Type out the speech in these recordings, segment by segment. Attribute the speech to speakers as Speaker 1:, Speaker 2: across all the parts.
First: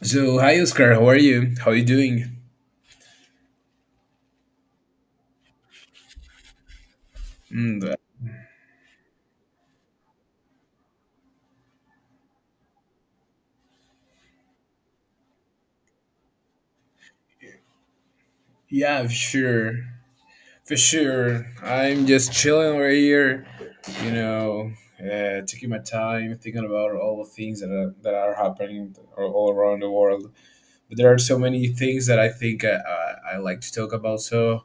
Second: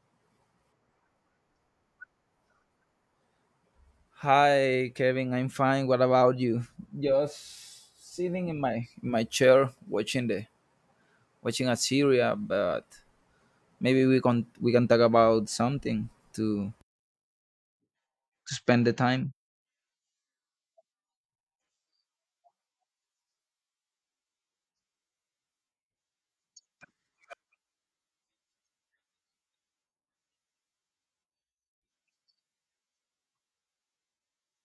Speaker 1: So hi Oscar, how are you? How are you doing?
Speaker 2: Hi, Kevin. I'm fine. What about you? Just
Speaker 1: Mm, uh,
Speaker 2: sitting in my chair watching a series, but maybe we can talk about something to spend the
Speaker 1: yeah, for
Speaker 2: time.
Speaker 1: sure, for sure. I'm just chilling right here, you know, taking my time, thinking about all the things that are happening all around the world. But there are so many things that I think I like to talk about. So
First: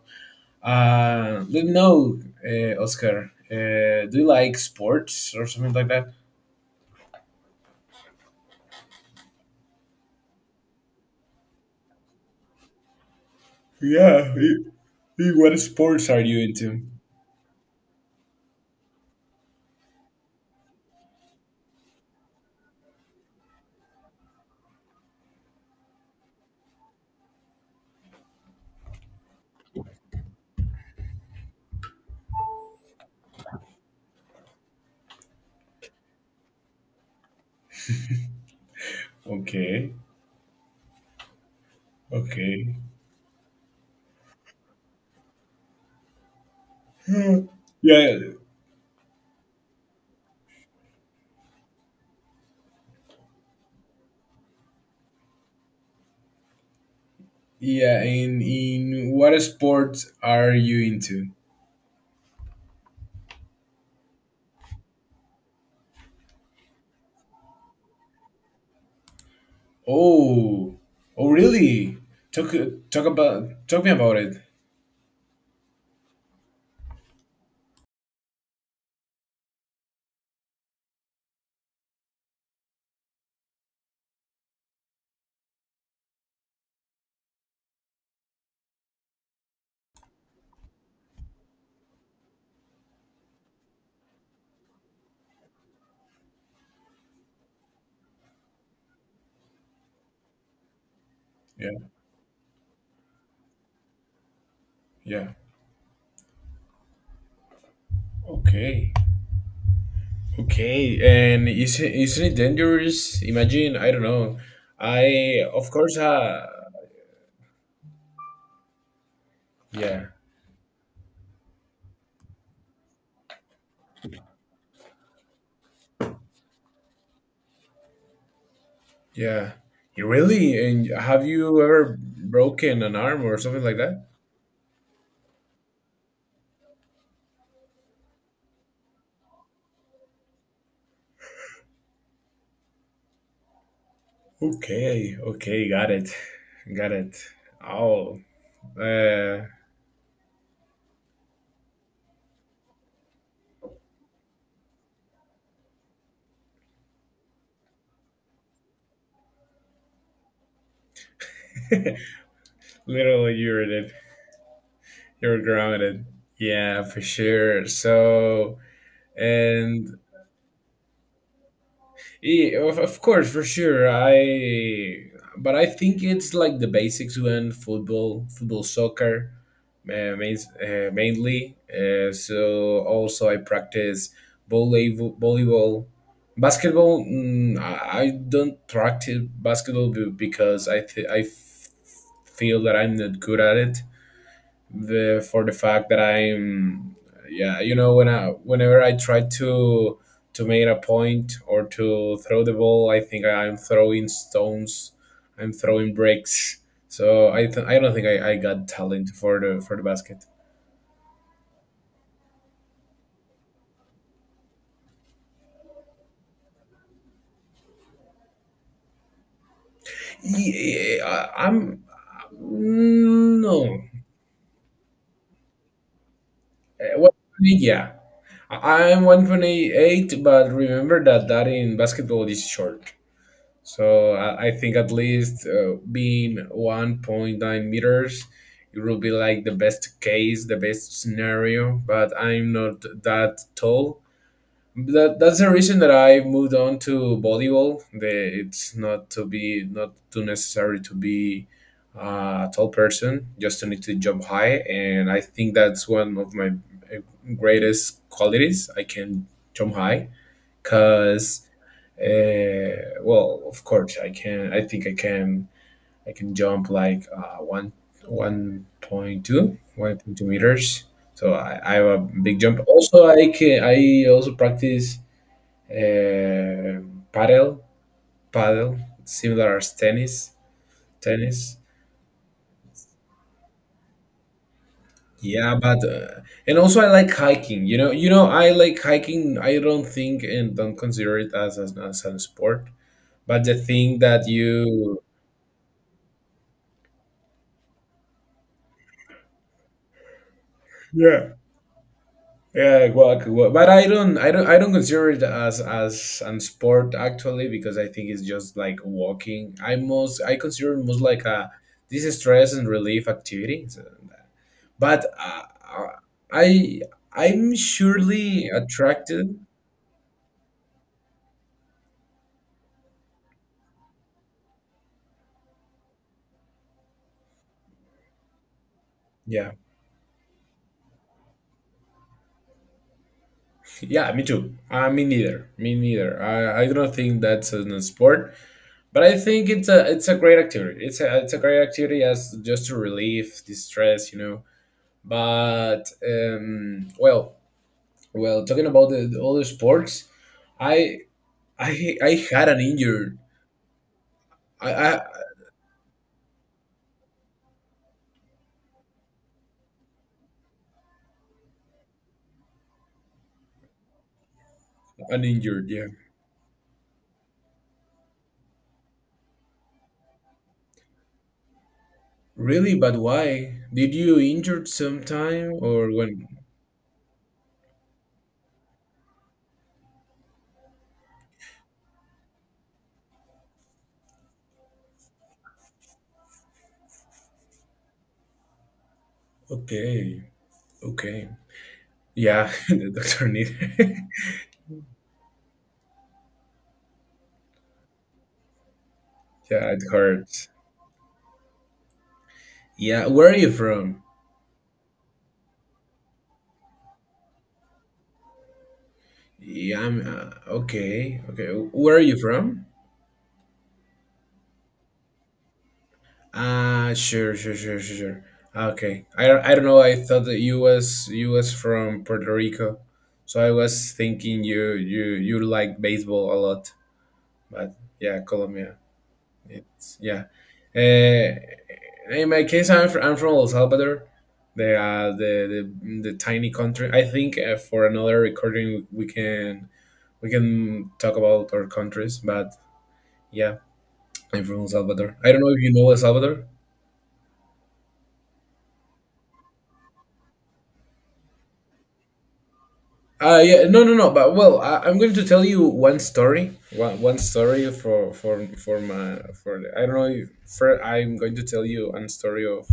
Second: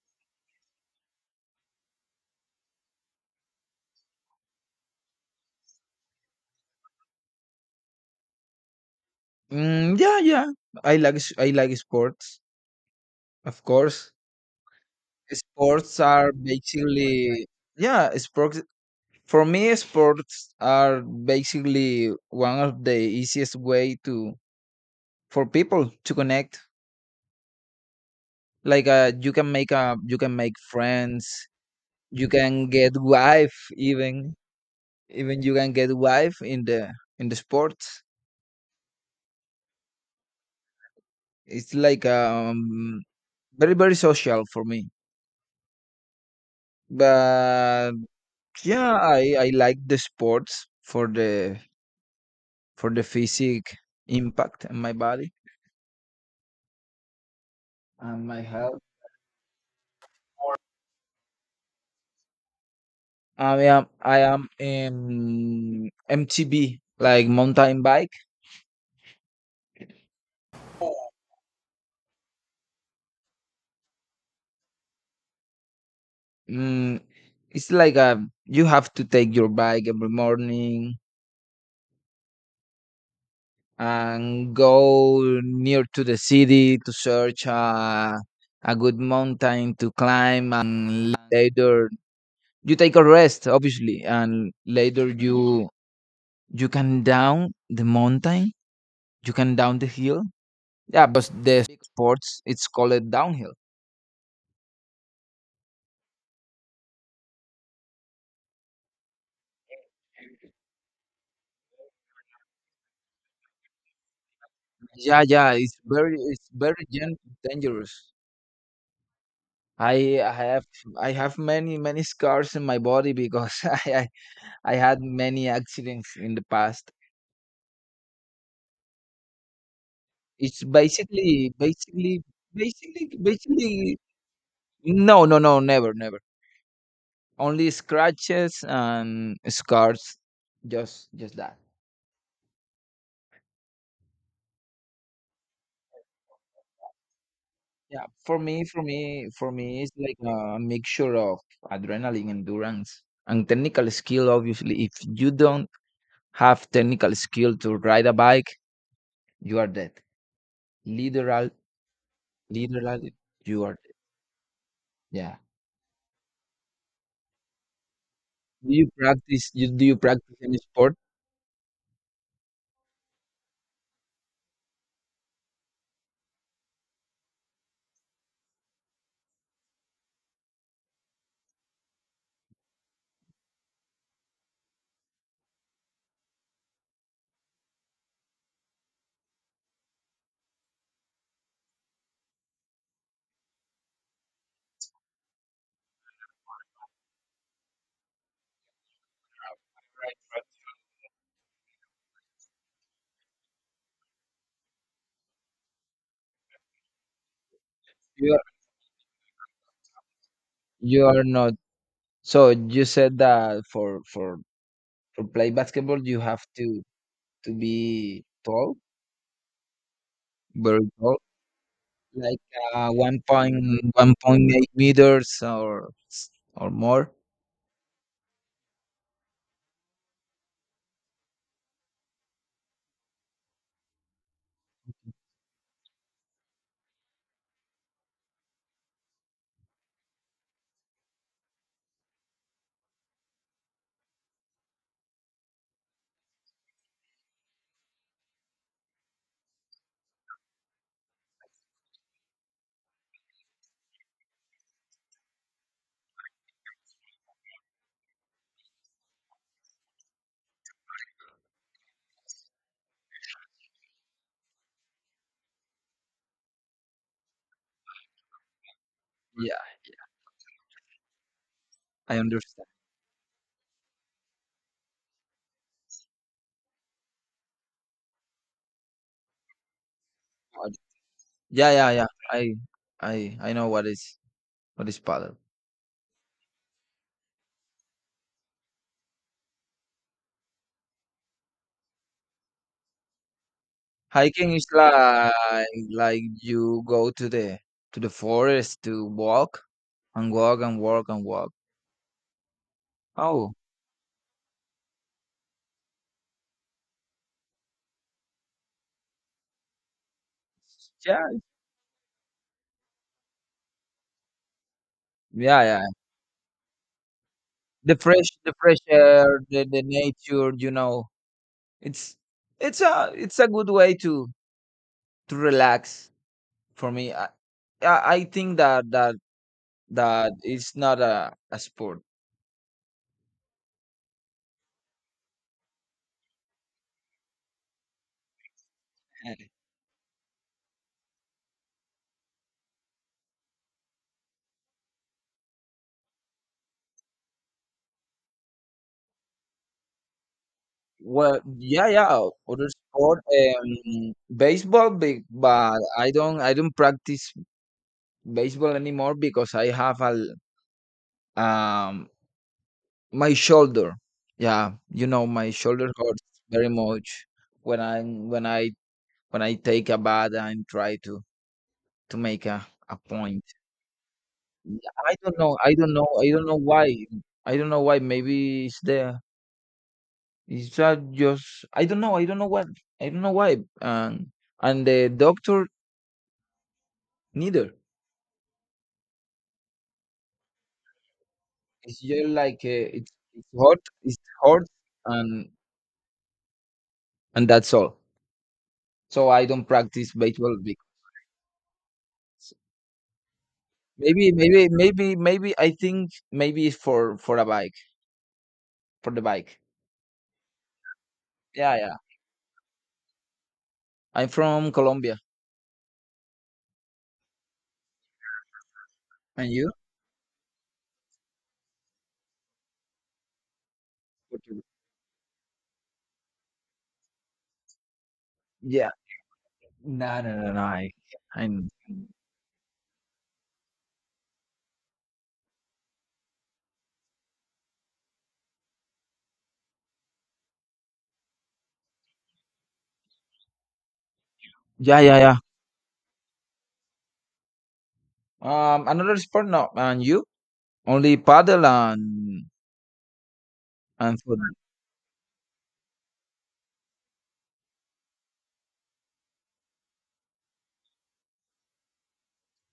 Speaker 1: let me know, Oscar. Do you like sports or something like that?
Speaker 2: Mm, yeah, yeah. I like sports, of course.
Speaker 1: Yeah. What
Speaker 2: Sports
Speaker 1: sports are
Speaker 2: are
Speaker 1: you into?
Speaker 2: basically Yeah, sports for me sports are basically one of the easiest way to for people to connect. Like, you can make a you can make friends, you can get wife even, you can get wife in the sports.
Speaker 1: Okay.
Speaker 2: It's like
Speaker 1: Okay.
Speaker 2: very very social for me. But
Speaker 1: Yeah,
Speaker 2: yeah, I like the sports for the physic impact on my body
Speaker 1: yeah.
Speaker 2: and
Speaker 1: And
Speaker 2: my health.
Speaker 1: in what sports are you into?
Speaker 2: I am in MTB, like mountain bike.
Speaker 1: Oh, oh, really? Talk talk about talk me about it.
Speaker 2: Mm, It's like you have to take your bike every morning and go near to the city to search a good mountain to climb, and later you take a rest, obviously, and later you can down the mountain, you can down the hill. Yeah, but the
Speaker 1: Yeah,
Speaker 2: sports it's called downhill.
Speaker 1: yeah. Okay, okay. And is it isn't it dangerous? Imagine I don't know.
Speaker 2: Yeah,
Speaker 1: I
Speaker 2: yeah,
Speaker 1: of
Speaker 2: it's
Speaker 1: course.
Speaker 2: very it's very gen- dangerous.
Speaker 1: Yeah,
Speaker 2: I I have I have many many scars in my body because I had many accidents in the past.
Speaker 1: yeah. You really?
Speaker 2: It's
Speaker 1: And have
Speaker 2: basically,
Speaker 1: you ever
Speaker 2: basically,
Speaker 1: broken an
Speaker 2: basically,
Speaker 1: arm or something like
Speaker 2: basically.
Speaker 1: that?
Speaker 2: No, no, no, never, never. Only scratches and scars. Just that.
Speaker 1: Okay, okay, got it, got it.
Speaker 2: Yeah.
Speaker 1: Oh, uh,
Speaker 2: For me, it's like a mixture of adrenaline, endurance, and technical skill. Obviously, if you don't have technical skill to ride a bike, you are dead. Literal, Literally,
Speaker 1: Literally, you are
Speaker 2: you are
Speaker 1: it.
Speaker 2: dead.
Speaker 1: You were
Speaker 2: Yeah.
Speaker 1: grounded. Yeah, for sure. So,
Speaker 2: Do you
Speaker 1: and
Speaker 2: practice any sport?
Speaker 1: yeah, of course, for sure. But I think it's like the basics when football, soccer, uh, main, mainly. So also I practice volleyball, basketball. I don't practice basketball because I th- I f- feel that I'm not good at it. The for the fact that I'm, when I whenever I try to make a point or to throw the ball, I think I'm throwing stones, I'm throwing bricks. So I don't think I
Speaker 2: You
Speaker 1: got talent for the basket.
Speaker 2: You are not. So you said that for to play basketball you have to be tall, very
Speaker 1: yeah,
Speaker 2: tall,
Speaker 1: I'm
Speaker 2: like uh, one point
Speaker 1: no.
Speaker 2: 1.8 meters or
Speaker 1: Uh,
Speaker 2: more.
Speaker 1: what yeah I'm 1.8, but remember that in basketball is short. So I think at least being 1.9 meters, it will be like the best case, the best scenario. But I'm not that tall. That's the reason that I moved on to volleyball. It's not to be not too necessary to be a tall person. Just to need to jump high, and I think that's one of my uh, greatest qualities. I can jump high because well, of course, I can. I think I can. I can jump like
Speaker 2: Yeah,
Speaker 1: 1.2 meters. So I have a
Speaker 2: I
Speaker 1: big jump.
Speaker 2: understand.
Speaker 1: Also, I can. I also practice uh, paddle, paddle, similar as
Speaker 2: how it-
Speaker 1: tennis.
Speaker 2: Yeah, yeah, yeah. I know what is paddle.
Speaker 1: Yeah, but and also I like hiking. I like hiking. I don't think and don't consider it as a sport, but the thing that
Speaker 2: Hiking is
Speaker 1: you
Speaker 2: like you go to the forest to walk and walk and walk and
Speaker 1: yeah.
Speaker 2: walk.
Speaker 1: Yeah, exactly. Well,
Speaker 2: Oh,
Speaker 1: but I don't consider it as an sport actually because I think it's just like walking. I consider it most like
Speaker 2: yeah,
Speaker 1: a this is stress and relief activity. So, but uh,
Speaker 2: yeah, yeah.
Speaker 1: uh, I, I'm surely
Speaker 2: The fresh
Speaker 1: attracted.
Speaker 2: air, the nature. It's it's a good way to relax for me. I, I think
Speaker 1: Yeah,
Speaker 2: that it's not a sport.
Speaker 1: yeah, me too. Me neither. I don't think that's a sport, but I
Speaker 2: Uh,
Speaker 1: think it's a great activity. It's a great activity as just to relieve the stress, you know. But well, talking about the other sports, I
Speaker 2: Well, yeah, yeah.
Speaker 1: I had an
Speaker 2: Other
Speaker 1: injured,
Speaker 2: sport, baseball,
Speaker 1: I
Speaker 2: but I don't practice baseball anymore because I have l- um, my shoulder. Yeah,
Speaker 1: an
Speaker 2: my
Speaker 1: injured, yeah.
Speaker 2: shoulder hurts very much when I when I when I take a bath and try to make
Speaker 1: Really, but
Speaker 2: a point.
Speaker 1: why? Did you injured
Speaker 2: Yeah, I don't
Speaker 1: sometime
Speaker 2: know. I
Speaker 1: or
Speaker 2: don't know.
Speaker 1: when?
Speaker 2: I don't know why. I don't know why. Maybe it's there. It's that just I don't know. I don't know what. I don't know why. And the doctor neither.
Speaker 1: Okay, okay,
Speaker 2: It's just
Speaker 1: yeah.
Speaker 2: like
Speaker 1: The doctor
Speaker 2: it's
Speaker 1: needed.
Speaker 2: hot. It's hot and and that's all. So I don't
Speaker 1: Yeah, it
Speaker 2: practice
Speaker 1: hurts.
Speaker 2: baseball because
Speaker 1: Yeah, where are you from?
Speaker 2: maybe I think maybe it's for a bike for the bike.
Speaker 1: Yeah, I'm okay. Okay,
Speaker 2: Yeah,
Speaker 1: where
Speaker 2: yeah.
Speaker 1: are you from?
Speaker 2: I'm from Colombia.
Speaker 1: Ah, sure, sure, sure, sure, sure. Ah, okay,
Speaker 2: And
Speaker 1: I don't
Speaker 2: you?
Speaker 1: know. I thought that you was from Puerto Rico, so I was thinking you like baseball a lot. But yeah, Colombia.
Speaker 2: Yeah.
Speaker 1: It's
Speaker 2: No,
Speaker 1: yeah.
Speaker 2: no, no, no.
Speaker 1: Uh,
Speaker 2: I
Speaker 1: in my case, I'm from El Salvador, the tiny country. I think for another recording we can talk about our countries. But yeah, I'm from El
Speaker 2: Yeah,
Speaker 1: Salvador.
Speaker 2: yeah,
Speaker 1: I
Speaker 2: yeah.
Speaker 1: don't know if you know El Salvador.
Speaker 2: Another sport now, and you only paddle
Speaker 1: Yeah, no, no, no.
Speaker 2: and
Speaker 1: But
Speaker 2: foot.
Speaker 1: well, I'm going to tell you one story. One story for I don't know. If, for I'm going to tell you one story of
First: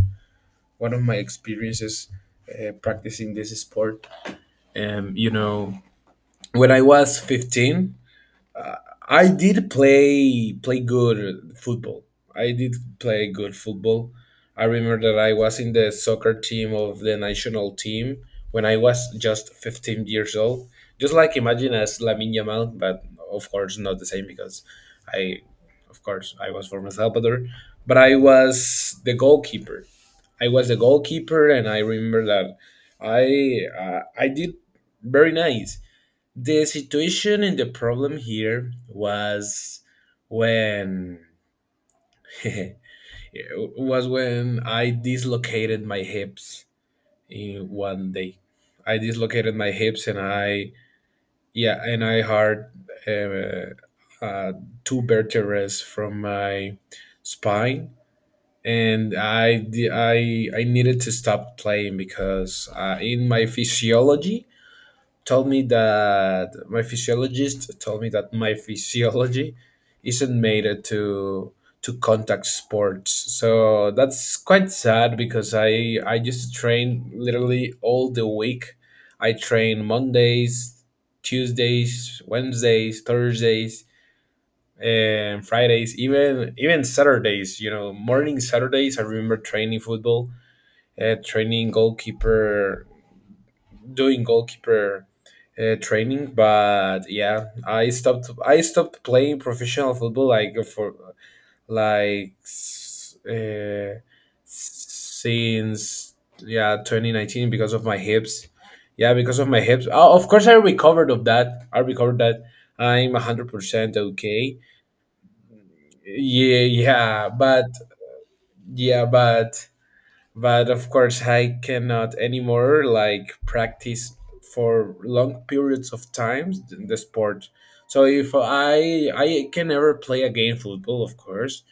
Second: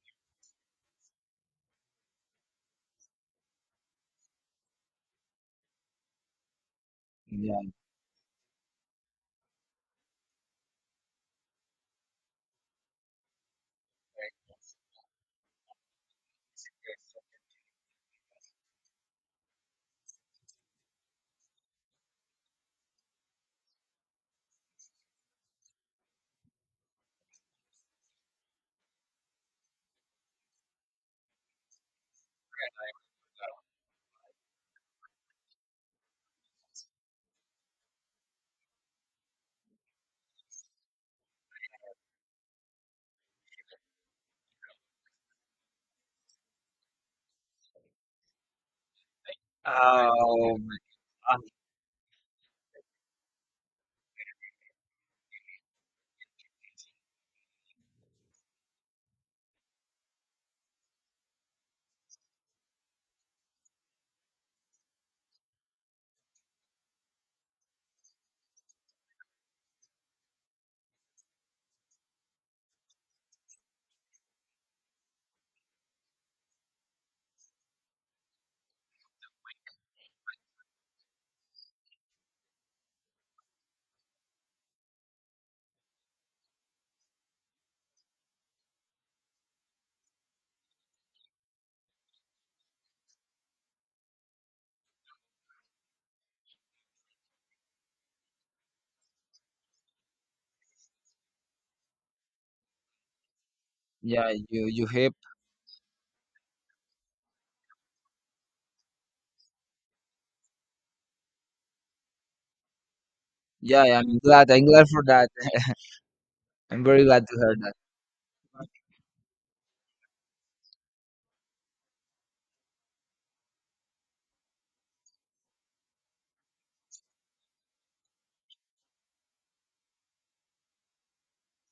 Speaker 1: one of my experiences practicing this sport. You know, when I was
Speaker 2: Yeah.
Speaker 1: 15. I did play good football. I did play good football. I remember that I was in the soccer team of the national team when I was just 15 years old. Just like imagine as Lamine Yamal, but of course not the same because I, of course, I was from El Salvador, but I was the goalkeeper. I was the goalkeeper, and I remember that I did very nice. The situation and the problem here was when was when I dislocated my hips in one day. I dislocated my hips and
Speaker 2: Um.
Speaker 1: I
Speaker 2: um,
Speaker 1: yeah and I hurt uh, uh, two vertebrae from my spine, and I di- I needed to stop playing because in my physiology told me that my physiologist told me that my physiology isn't made it to contact sports. So that's quite sad because I just train literally all the week. I train Mondays, Tuesdays, Wednesdays, Thursdays, and Fridays, even even Saturdays. You know, morning Saturdays. I remember training football, training goalkeeper doing goalkeeper training, but yeah, I stopped. I stopped playing professional football like like s- uh,
Speaker 2: yeah. You hip.
Speaker 1: since yeah 2019 because of my hips. Yeah, because of my hips. Oh, of course, I recovered of that. I recovered that. I'm
Speaker 2: Yeah.
Speaker 1: 100%
Speaker 2: Yeah, I'm glad.
Speaker 1: okay.
Speaker 2: I'm glad for that.
Speaker 1: Yeah,
Speaker 2: I'm very glad
Speaker 1: yeah,
Speaker 2: to hear
Speaker 1: but
Speaker 2: that.
Speaker 1: yeah, but of course I cannot anymore like practice for long periods of times the sport, so if I can never play again football of course,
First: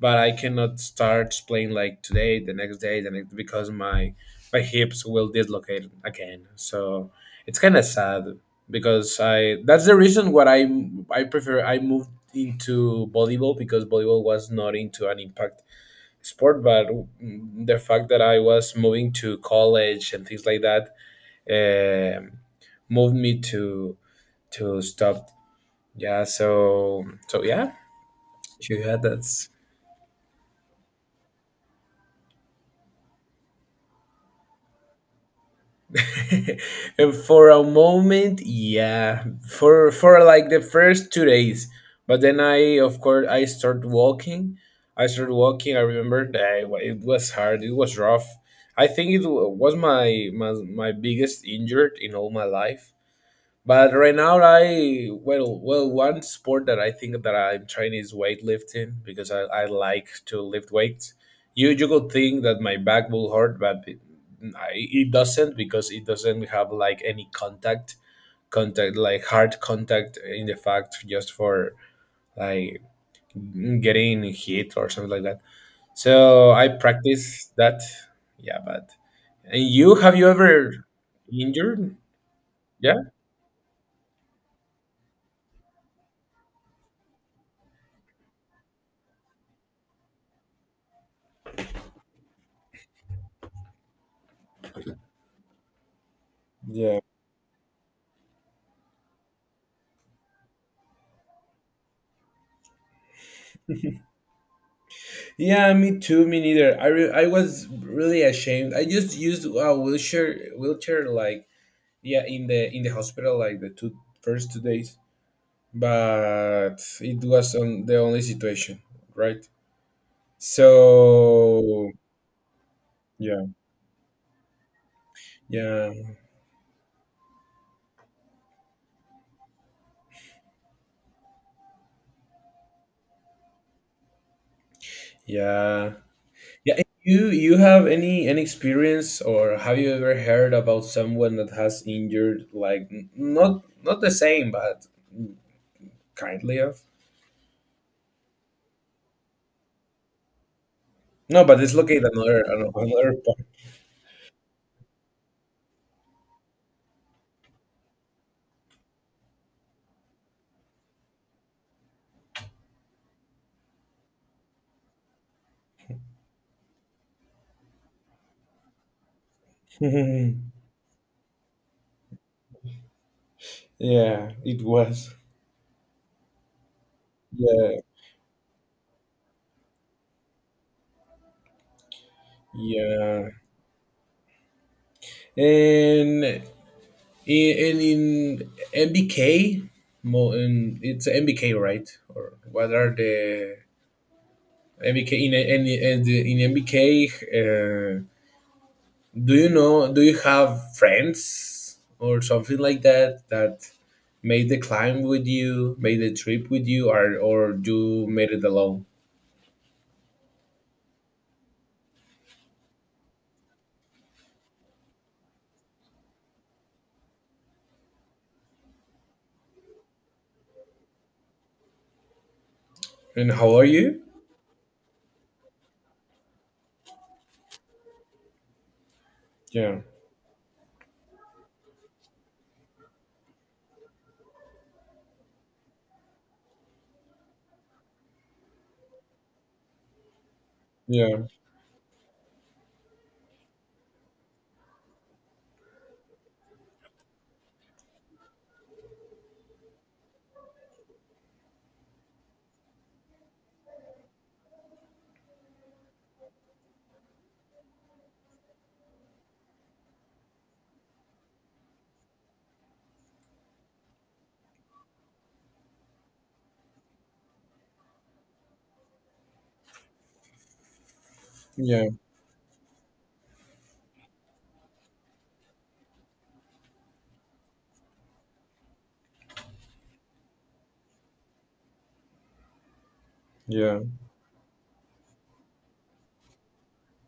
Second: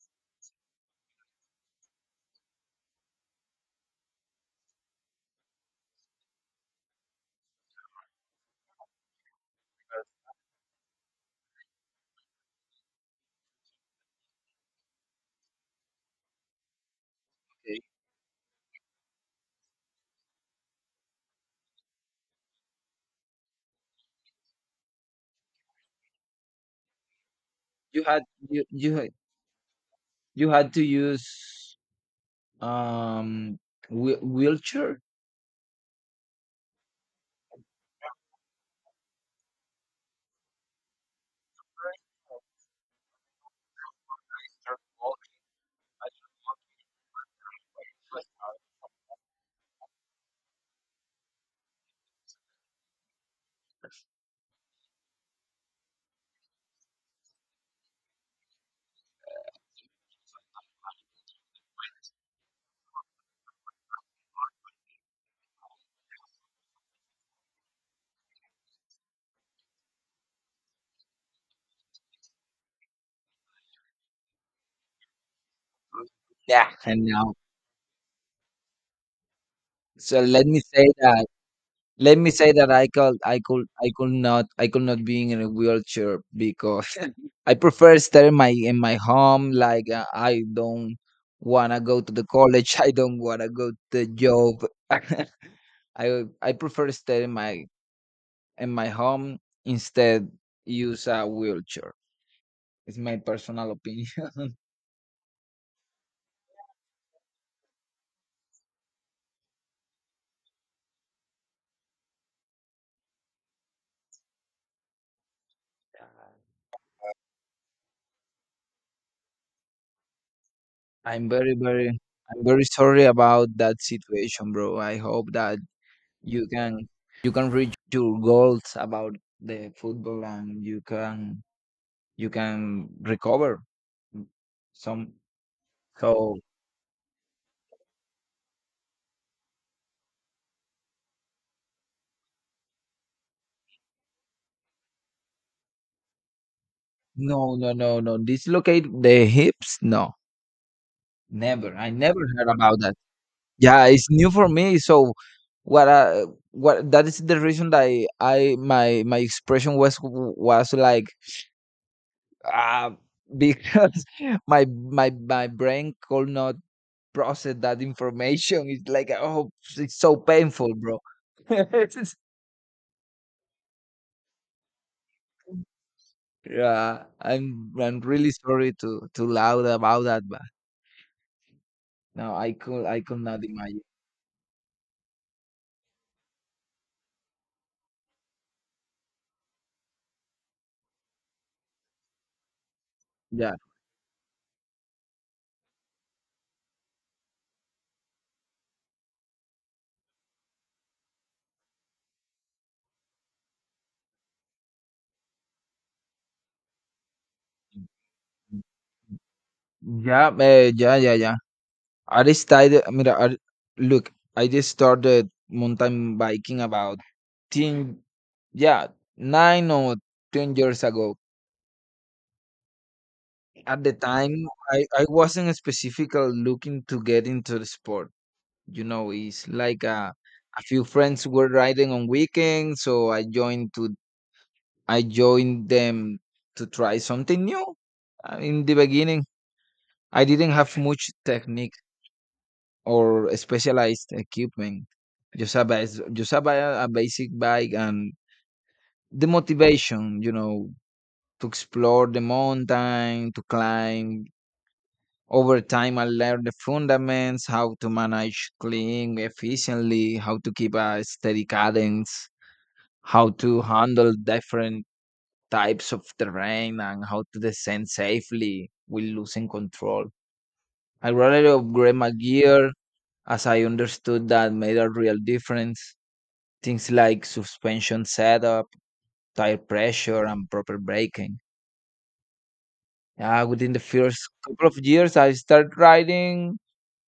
Speaker 1: but I cannot start playing like today the next day the next, because my hips will dislocate again. So it's kind of sad because I that's the reason what I prefer. I moved into volleyball because volleyball was not into an impact sport, but the
Speaker 2: Okay.
Speaker 1: fact that I was moving to college and things like that um, moved me to stop. Yeah, so so yeah,
Speaker 2: You had you you
Speaker 1: yeah,
Speaker 2: had-
Speaker 1: that's
Speaker 2: you had to use um wheelchair.
Speaker 1: and for a moment, yeah, for like the first 2 days, but then I of course I started walking. I started walking. I remember that it was hard. It was rough. I think was my biggest injury in all my life. But right now, well, one sport that I think that I'm trying is weightlifting because I like to lift weights. You could think that my back will hurt, but it doesn't, because it doesn't have like any contact like hard contact in the fact just for like getting hit or something like that. So I
Speaker 2: Yeah. And now,
Speaker 1: practice that. Yeah, but and you have
Speaker 2: so
Speaker 1: you
Speaker 2: let me
Speaker 1: ever
Speaker 2: say that.
Speaker 1: injured?
Speaker 2: Let me say that I
Speaker 1: Yeah.
Speaker 2: could I could I could not, I could not being in a wheelchair because. I prefer stay in my home. Like I don't wanna go to the college. I don't wanna go to the job. I I prefer
Speaker 1: Yeah,
Speaker 2: stay in my home instead use a wheelchair. It's my personal opinion.
Speaker 1: yeah, me too. Me neither. I was really ashamed. I just used a wheelchair like yeah in the hospital like the two first two days, but it was on the only situation, right?
Speaker 2: I'm very very
Speaker 1: So
Speaker 2: I'm very sorry
Speaker 1: yeah,
Speaker 2: about that situation, bro. I hope that
Speaker 1: yeah,
Speaker 2: you can you can reach your goals about the football and you can recover some.
Speaker 1: yeah,
Speaker 2: So
Speaker 1: yeah. and you have any experience or have you ever heard about someone that has injured like not not the same but kindly of?
Speaker 2: no, no, no, no. Dislocate the hips? No,
Speaker 1: No, but it's
Speaker 2: never. I
Speaker 1: located
Speaker 2: never
Speaker 1: another
Speaker 2: heard about that.
Speaker 1: another part.
Speaker 2: Yeah, it's new for me. So what? What? That is the reason that I my expression was like, ah, because my brain could not process that information. It's like, oh, it's so painful, bro. It's-
Speaker 1: yeah, it was.
Speaker 2: yeah,
Speaker 1: Yeah,
Speaker 2: I'm really sorry to loud about that, but no, I could
Speaker 1: yeah.
Speaker 2: not imagine.
Speaker 1: And in MBK, it's MBK, right? Or what are
Speaker 2: Yeah.
Speaker 1: the MBK in in in, the- in MBK? Do you know? Do you have friends or something like that that made the climb with you, made the trip with you, or you made it alone?
Speaker 2: Yeah, yeah, yeah, yeah. I just started, mira, I, Look, I just started mountain biking about 10, yeah, 9 or 10 years ago.
Speaker 1: And how are
Speaker 2: At the
Speaker 1: you?
Speaker 2: time, I wasn't specifically looking to get into the sport. It's
Speaker 1: Yeah,
Speaker 2: like a few friends were riding on weekends, so I joined them to try something new. In the beginning, I didn't have much
Speaker 1: yeah,
Speaker 2: technique or specialized equipment. Just a bas- just a, ba- A basic bike and the motivation, you know, to explore the mountain, to climb. Over time, I learned the fundamentals, how to manage clean efficiently, how to keep a steady cadence, how to handle different types of terrain, and how to descend safely with losing control. I rather
Speaker 1: yeah,
Speaker 2: upgrade my gear as I understood that made a real difference. Things like suspension setup, tire pressure, and proper braking. Yeah, within
Speaker 1: yeah.
Speaker 2: the first couple of years, I started riding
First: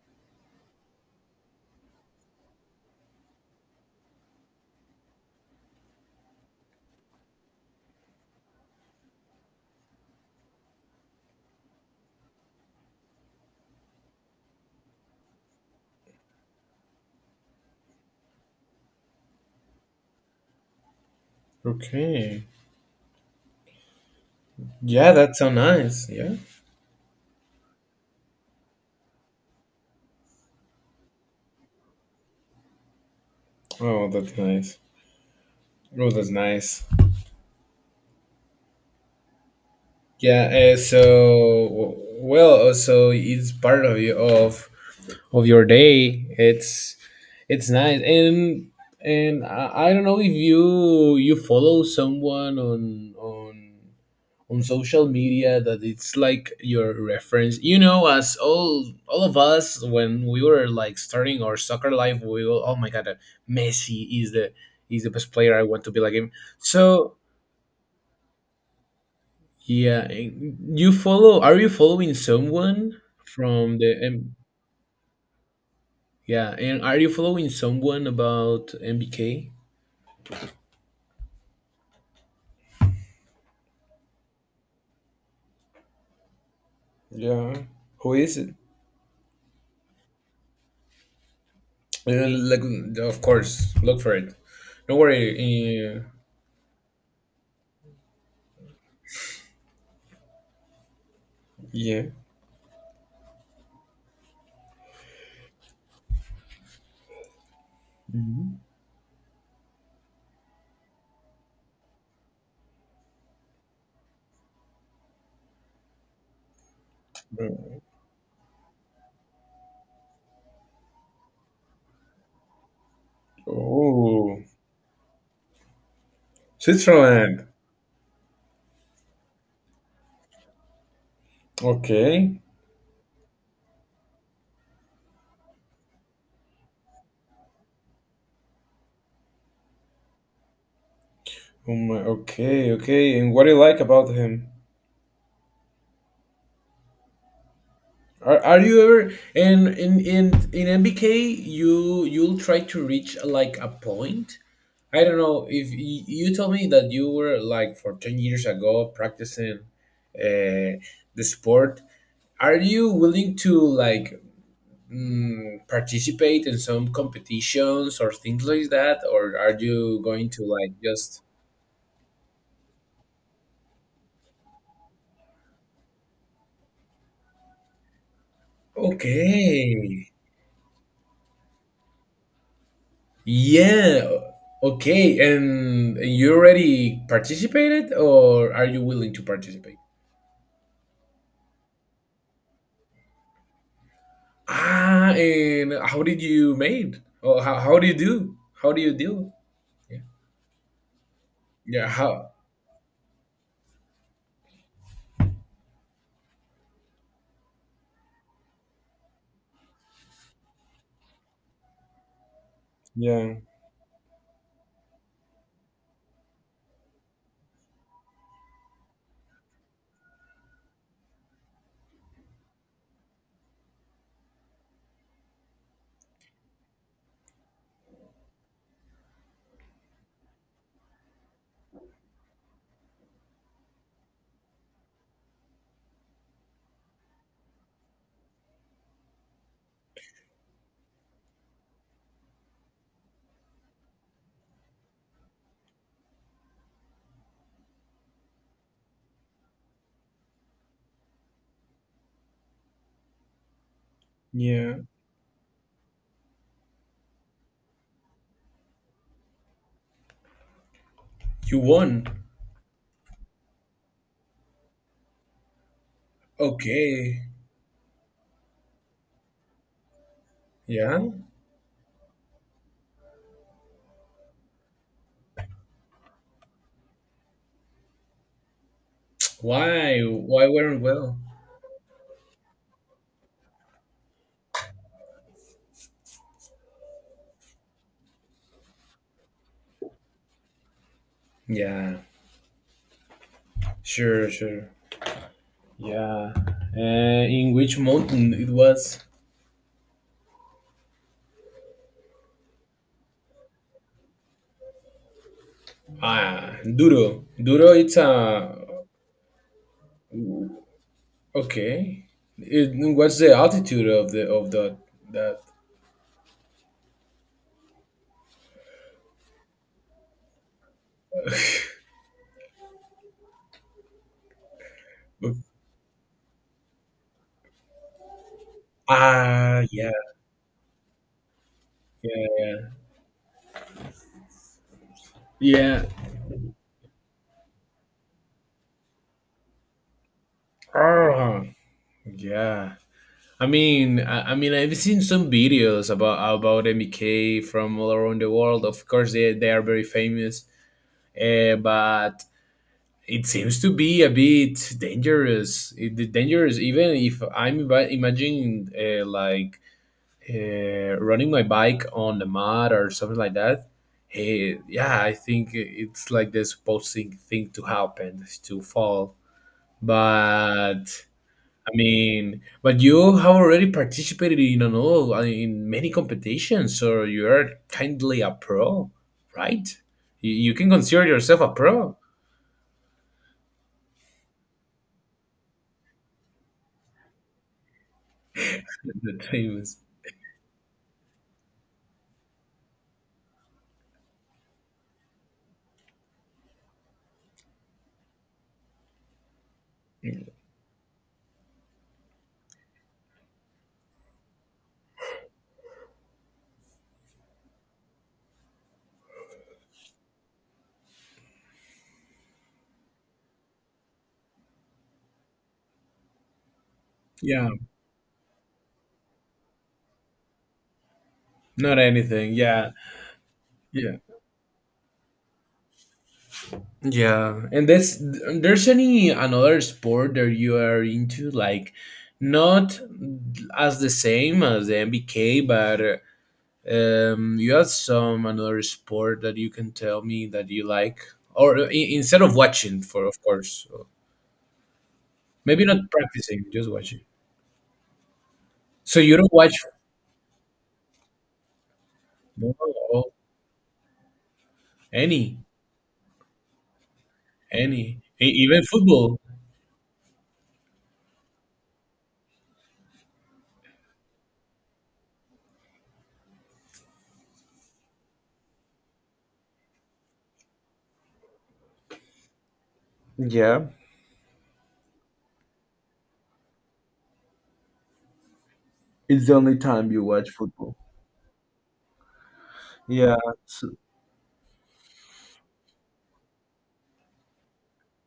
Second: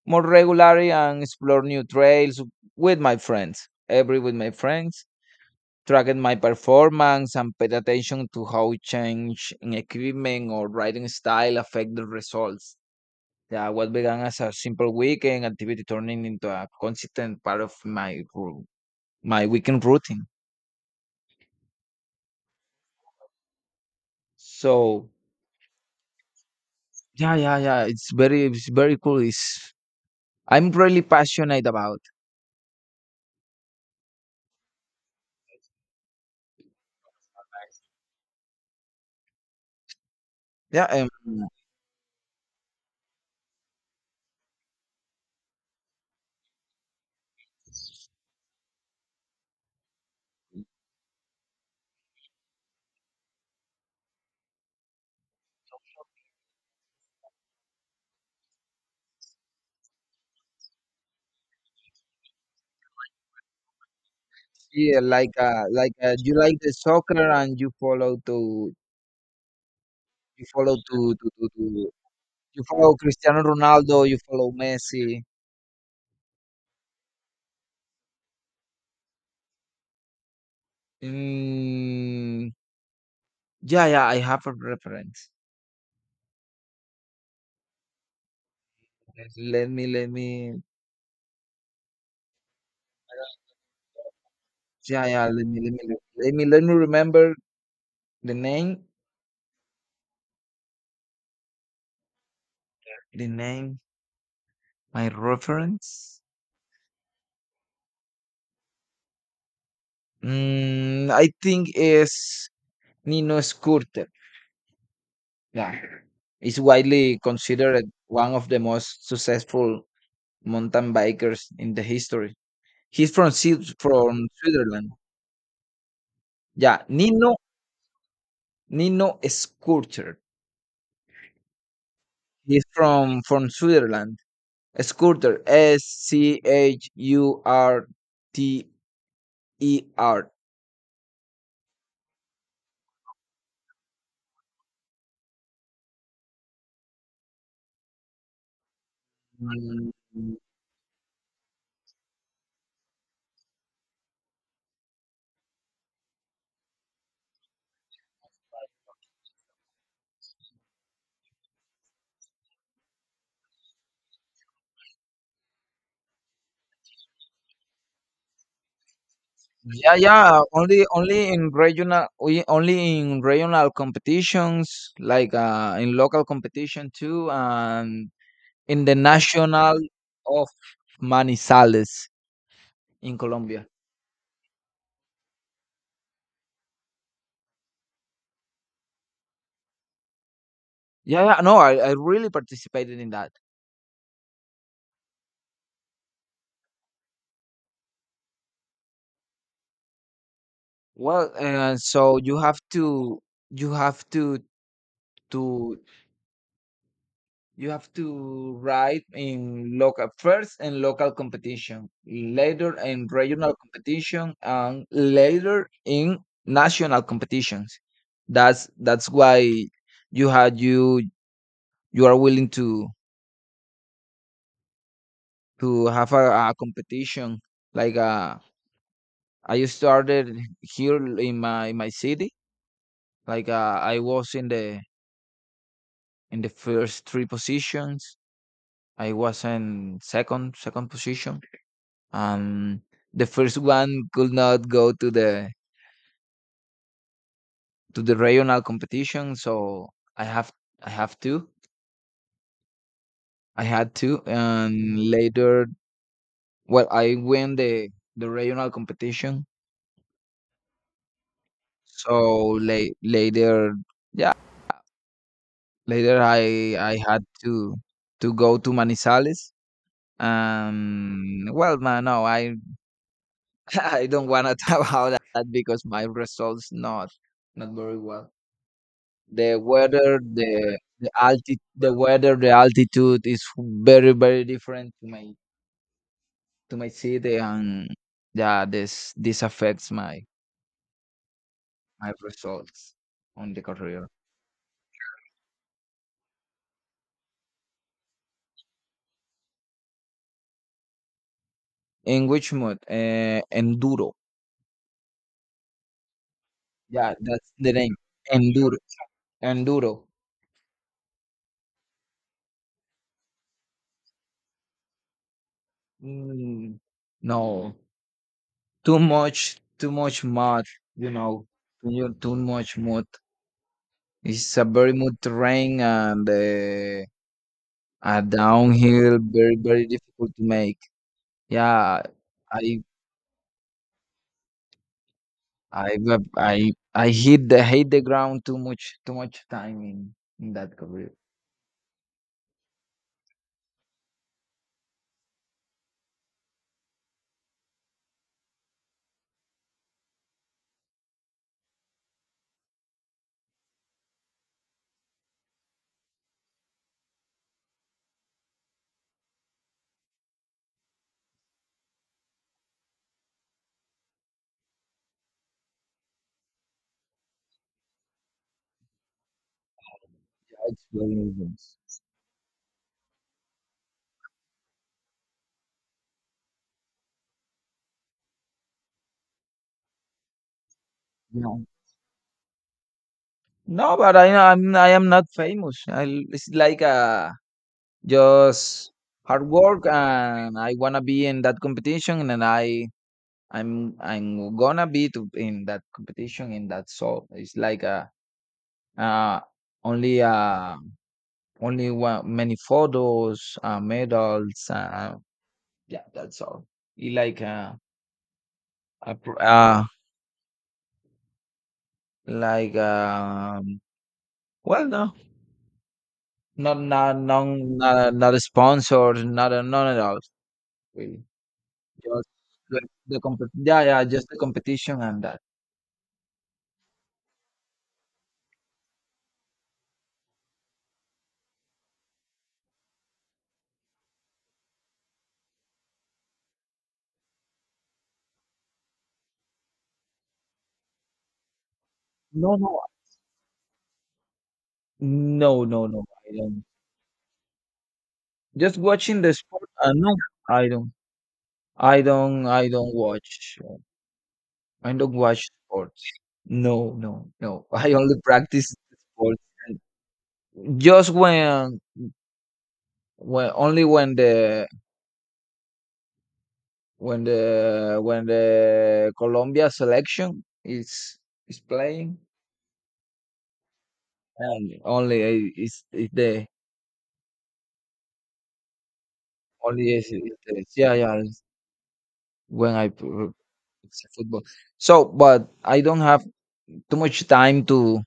Speaker 2: more regularly and explore new trails with my friends. Every With my friends, tracking my performance and paid attention to how change in equipment or riding style affect the results. Yeah, what began as a simple weekend activity turning into a consistent part of my weekend routine.
Speaker 1: Okay.
Speaker 2: So
Speaker 1: Yeah, that's so nice. Yeah.
Speaker 2: yeah, yeah, yeah. It's very cool. It's I'm really passionate about.
Speaker 1: Oh, that's nice. Oh, that's nice. Yeah.
Speaker 2: Yeah,
Speaker 1: So it's part of you of your day. It's nice, and I don't know if you you follow someone on social media that it's like your reference. You know, as all of us when we were like starting our soccer life, we were, oh my god, Messi
Speaker 2: yeah,
Speaker 1: is the best player. I want to be like him.
Speaker 2: you like the
Speaker 1: So
Speaker 2: soccer and
Speaker 1: yeah,
Speaker 2: you follow
Speaker 1: you follow? Are you
Speaker 2: to
Speaker 1: following
Speaker 2: you
Speaker 1: someone
Speaker 2: follow Cristiano
Speaker 1: from the
Speaker 2: Ronaldo, you
Speaker 1: M?
Speaker 2: follow Messi.
Speaker 1: Yeah, and are you following someone about MBK?
Speaker 2: Mm, yeah, yeah. I have a reference.
Speaker 1: Yeah. Who is it?
Speaker 2: Let me, let me.
Speaker 1: Uh, like, of course, look for it. Don't
Speaker 2: Yeah, yeah.
Speaker 1: worry. Uh,
Speaker 2: Let me remember the name.
Speaker 1: Yeah.
Speaker 2: The name. My reference. I think is Nino Scurter. Yeah. Is widely considered one of the most successful mountain bikers in the history. He's from from
Speaker 1: Oh.
Speaker 2: Switzerland. Yeah,
Speaker 1: Switzerland.
Speaker 2: Nino Scurter.
Speaker 1: Okay.
Speaker 2: He's from Switzerland. Scurter, Schurter.
Speaker 1: Oh my. Okay. Okay. And what do you like about him? Are you ever in
Speaker 2: Mm,
Speaker 1: MBK? You you'll try to reach like a point. I don't know if you told me that you were like for 10 years ago practicing uh, the sport. Are you willing to like participate in some competitions or things like that, or are
Speaker 2: Yeah,
Speaker 1: you going
Speaker 2: yeah.
Speaker 1: to like just
Speaker 2: Only in regional, we only in regional competitions, like in local competition too, and in the National
Speaker 1: okay?
Speaker 2: of Manizales in Colombia.
Speaker 1: Yeah. Okay. And you already participated, or are you willing to participate?
Speaker 2: Yeah, yeah, no, I really participated in that.
Speaker 1: Ah, and how did you made? Or how do you do? How do you deal? Yeah.
Speaker 2: Well, and
Speaker 1: Yeah.
Speaker 2: so
Speaker 1: How?
Speaker 2: you have to, to, you have to write in local first in local competition, later in
Speaker 1: Yeah,
Speaker 2: regional competition, and later in national competitions. That's why you had, you are willing to have a competition like a, I started here in my city. Like I was in the first three positions. I was in second position. Um, the first one could not go to the regional competition, so I have I have to I had to,
Speaker 1: yeah.
Speaker 2: and later, well, I win the regional competition.
Speaker 1: You won.
Speaker 2: So la- later later I
Speaker 1: Okay.
Speaker 2: had to go to Manizales.
Speaker 1: Yeah.
Speaker 2: Well, man, no, I I don't wanna talk about that because my results not very well. The
Speaker 1: Why?
Speaker 2: weather,
Speaker 1: Why weren't well?
Speaker 2: the altitude is very very different to my city, and yeah, this affects
Speaker 1: Yeah.
Speaker 2: my results on the career.
Speaker 1: Sure. Sure. Yeah. In which mountain it was?
Speaker 2: In which mode? Enduro.
Speaker 1: Ah,
Speaker 2: Yeah,
Speaker 1: Duro.
Speaker 2: that's
Speaker 1: Duro.
Speaker 2: the name.
Speaker 1: It's a
Speaker 2: Enduro. Enduro.
Speaker 1: okay. What's the altitude of the that?
Speaker 2: Mm, no. Too much mud, you know. Too much mud. It's a very mud terrain and a downhill very
Speaker 1: Ah,
Speaker 2: very
Speaker 1: yeah,
Speaker 2: difficult to make. Yeah,
Speaker 1: yeah, yeah,
Speaker 2: i
Speaker 1: yeah.
Speaker 2: i I hit the ground too much time in that career.
Speaker 1: Oh, yeah. I mean, I've seen some videos about MK from all around the world. Of course, they are very famous, but it seems to be a bit dangerous. Dangerous, even if I'm imagining like running my bike on the mud or something like that. Hey, yeah, I think it's like the supposed thing to happen is to fall.
Speaker 2: Yeah,
Speaker 1: But
Speaker 2: it's very
Speaker 1: I
Speaker 2: dangerous.
Speaker 1: mean, but you have already participated in an all in many competitions, so you are kindly a pro, right? You can consider yourself a
Speaker 2: Yeah.
Speaker 1: pro.
Speaker 2: No, but I am not famous. It's like, just
Speaker 1: The
Speaker 2: hard
Speaker 1: famous,
Speaker 2: work, and I want to be in that competition, and I'm gonna be to in that competition in that. So it's like a, uh only, only one, many photos, medals, yeah, that's all. It like, a, like, well, no, not
Speaker 1: yeah,
Speaker 2: not, not a sponsor, not a, none at all, really,
Speaker 1: not
Speaker 2: just
Speaker 1: anything, yeah,
Speaker 2: like the compet, yeah,
Speaker 1: yeah.
Speaker 2: yeah, just the competition and that.
Speaker 1: Yeah, and that's there's any another sport that you are into, like not as the same as the MBK, but you have some another sport that you can tell me that you like, or I instead of
Speaker 2: No, no,
Speaker 1: watching, for of course, so, maybe
Speaker 2: no,
Speaker 1: not
Speaker 2: no, no. I
Speaker 1: practicing,
Speaker 2: don't.
Speaker 1: just watching.
Speaker 2: Just
Speaker 1: So you
Speaker 2: watching
Speaker 1: don't
Speaker 2: the
Speaker 1: watch
Speaker 2: sport, no. I don't I don't I don't
Speaker 1: no,
Speaker 2: watch I don't
Speaker 1: any,
Speaker 2: watch sports. No, no, no. I
Speaker 1: any,
Speaker 2: only
Speaker 1: even
Speaker 2: practice
Speaker 1: football.
Speaker 2: sports just when, only when the when the when the Colombia selection is playing,
Speaker 1: Yeah,
Speaker 2: and only I- is the
Speaker 1: it's
Speaker 2: only, is, yeah, yeah, is when
Speaker 1: yeah. So,
Speaker 2: it's football. So, but I don't have too much time to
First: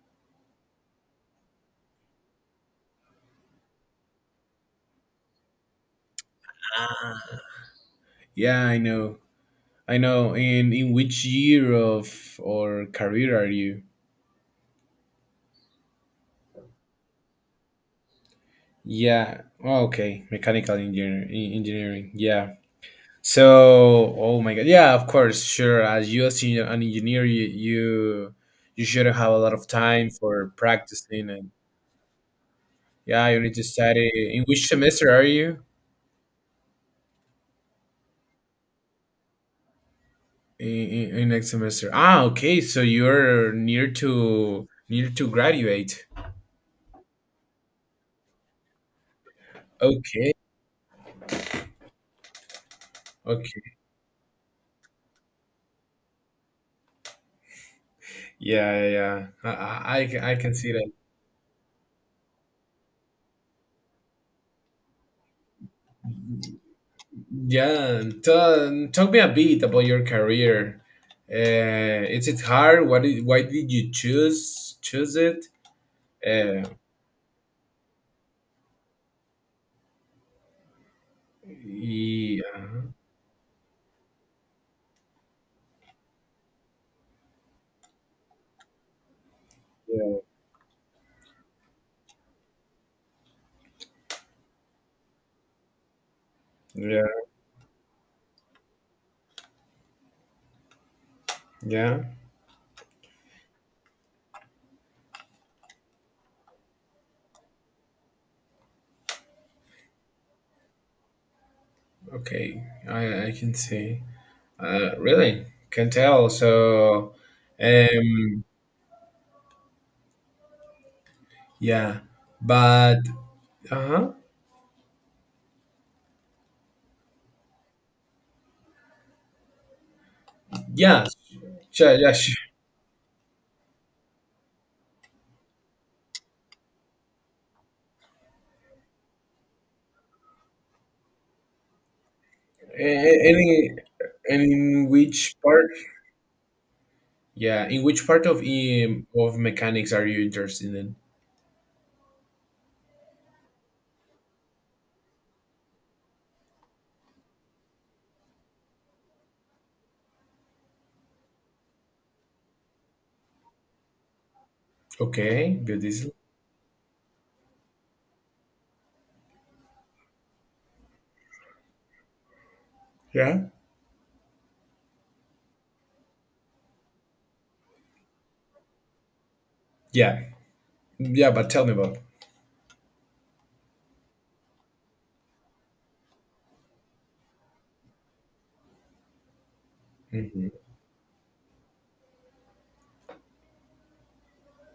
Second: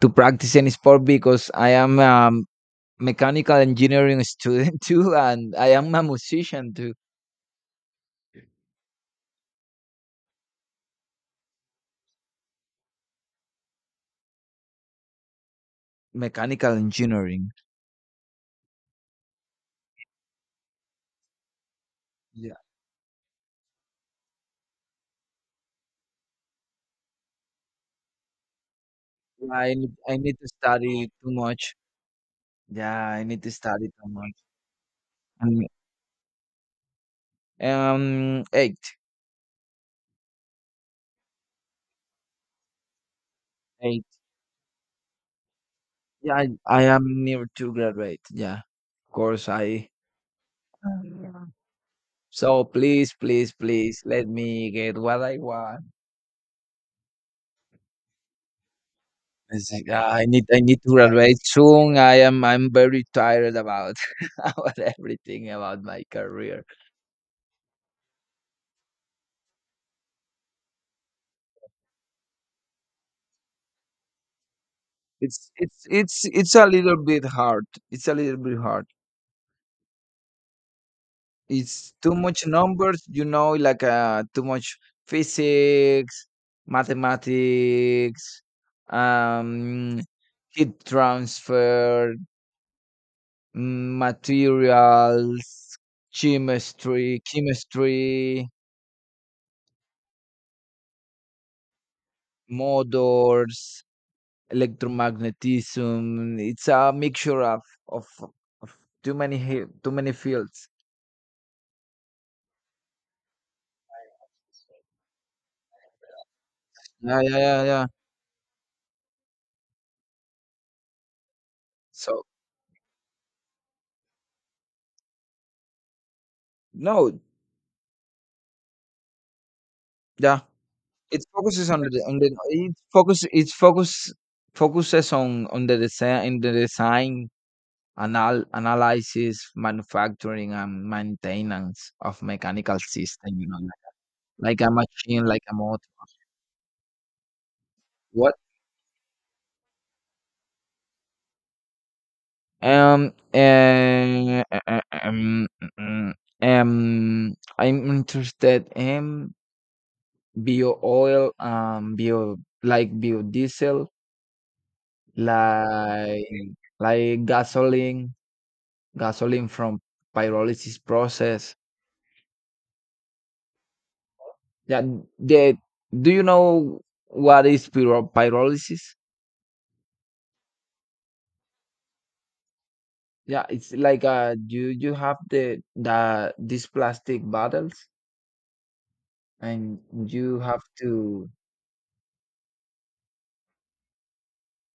Speaker 2: practice any sport because I am, mechanical engineering student too, and I am a musician too.
Speaker 1: yeah, I know. I know. In which year of or career are you?
Speaker 2: Mechanical engineering.
Speaker 1: Yeah. Oh, okay. Mechanical engineer, engineering.
Speaker 2: Yeah,
Speaker 1: Yeah. So, oh my God. Yeah, of course. Sure. As you as an engineer, you you shouldn't have a lot
Speaker 2: yeah
Speaker 1: of
Speaker 2: I need
Speaker 1: time
Speaker 2: I need to
Speaker 1: for
Speaker 2: study
Speaker 1: practicing,
Speaker 2: too
Speaker 1: and
Speaker 2: much. Yeah, I
Speaker 1: yeah, you
Speaker 2: need to
Speaker 1: need to
Speaker 2: study too
Speaker 1: study.
Speaker 2: much.
Speaker 1: In which semester are you?
Speaker 2: And eight,
Speaker 1: In next semester. Ah, okay. So you're
Speaker 2: eight.
Speaker 1: near to graduate.
Speaker 2: Yeah, I am near to graduate. Yeah, of course I.
Speaker 1: Okay.
Speaker 2: Um, so please, please,
Speaker 1: Okay.
Speaker 2: please let me get what I want.
Speaker 1: Yeah, yeah,
Speaker 2: It's
Speaker 1: yeah.
Speaker 2: like,
Speaker 1: I can
Speaker 2: I
Speaker 1: I
Speaker 2: need
Speaker 1: can
Speaker 2: I
Speaker 1: see
Speaker 2: need to
Speaker 1: that.
Speaker 2: graduate soon. I'm very tired about about everything about my career.
Speaker 1: Yeah, talk me a bit about your career. Is it hard? Why did you choose it?
Speaker 2: It's a
Speaker 1: Uh,
Speaker 2: little bit hard. It's a little bit hard. It's too much
Speaker 1: yeah,
Speaker 2: numbers, you know, like too much physics, mathematics, um,
Speaker 1: yeah,
Speaker 2: heat transfer, materials,
Speaker 1: yeah,
Speaker 2: chemistry,
Speaker 1: yeah.
Speaker 2: motors, electromagnetism. It's a mixture of, of too many fields.
Speaker 1: Okay, I can see. Really can tell. So,
Speaker 2: Yeah, yeah, yeah, yeah.
Speaker 1: um, yeah,
Speaker 2: So
Speaker 1: but uh-huh,
Speaker 2: no, yeah,
Speaker 1: yeah,
Speaker 2: it focuses
Speaker 1: yeah, yeah.
Speaker 2: on the
Speaker 1: Sure.
Speaker 2: it focus focuses on the design in the design anal analysis, manufacturing and maintenance of mechanical system. You know,
Speaker 1: Any, and
Speaker 2: like a
Speaker 1: in
Speaker 2: machine,
Speaker 1: which
Speaker 2: like a
Speaker 1: part?
Speaker 2: motor.
Speaker 1: Yeah. In which part
Speaker 2: What?
Speaker 1: of mechanics are you interested in?
Speaker 2: Um. eh, eh, eh, Um. mm, I'm interested in bio oil, bio like biodiesel,
Speaker 1: Okay, biodiesel.
Speaker 2: like like gasoline from pyrolysis process.
Speaker 1: Yeah.
Speaker 2: Yeah, the do you know what is pyrolysis?
Speaker 1: Yeah. Yeah, but tell me about.
Speaker 2: Yeah, it's like you have the these plastic bottles and you
Speaker 1: Hmm.
Speaker 2: have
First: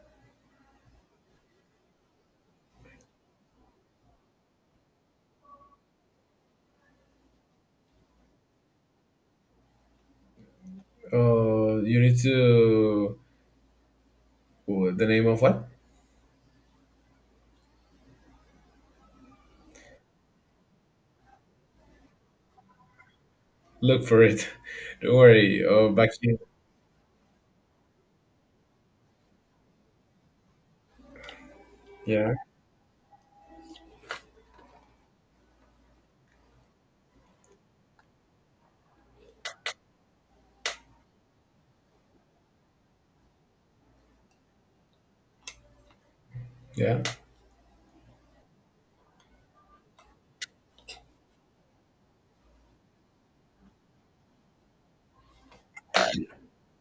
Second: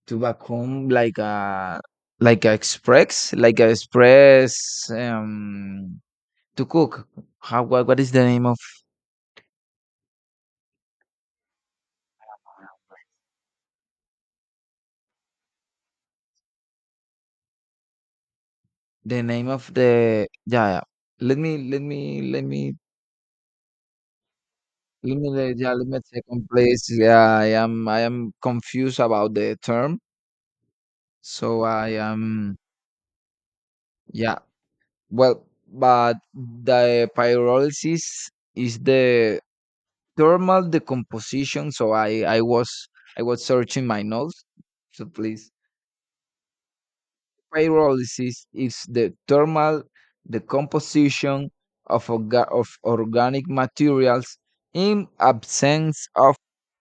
Speaker 2: to vacuum like a express to cook. How what is the name of
Speaker 1: You need to oh, the name of what?
Speaker 2: the name of the yeah, yeah. Let me
Speaker 1: Look for it. Don't
Speaker 2: linear
Speaker 1: worry. Oh,
Speaker 2: algebra
Speaker 1: back here.
Speaker 2: second place. Yeah, I am confused about the term. So I
Speaker 1: Yeah.
Speaker 2: am yeah. Well, but the pyrolysis is the thermal decomposition. So I was I was searching my notes. So please,
Speaker 1: Yeah.
Speaker 2: pyrolysis is the thermal decomposition of organic materials in absence of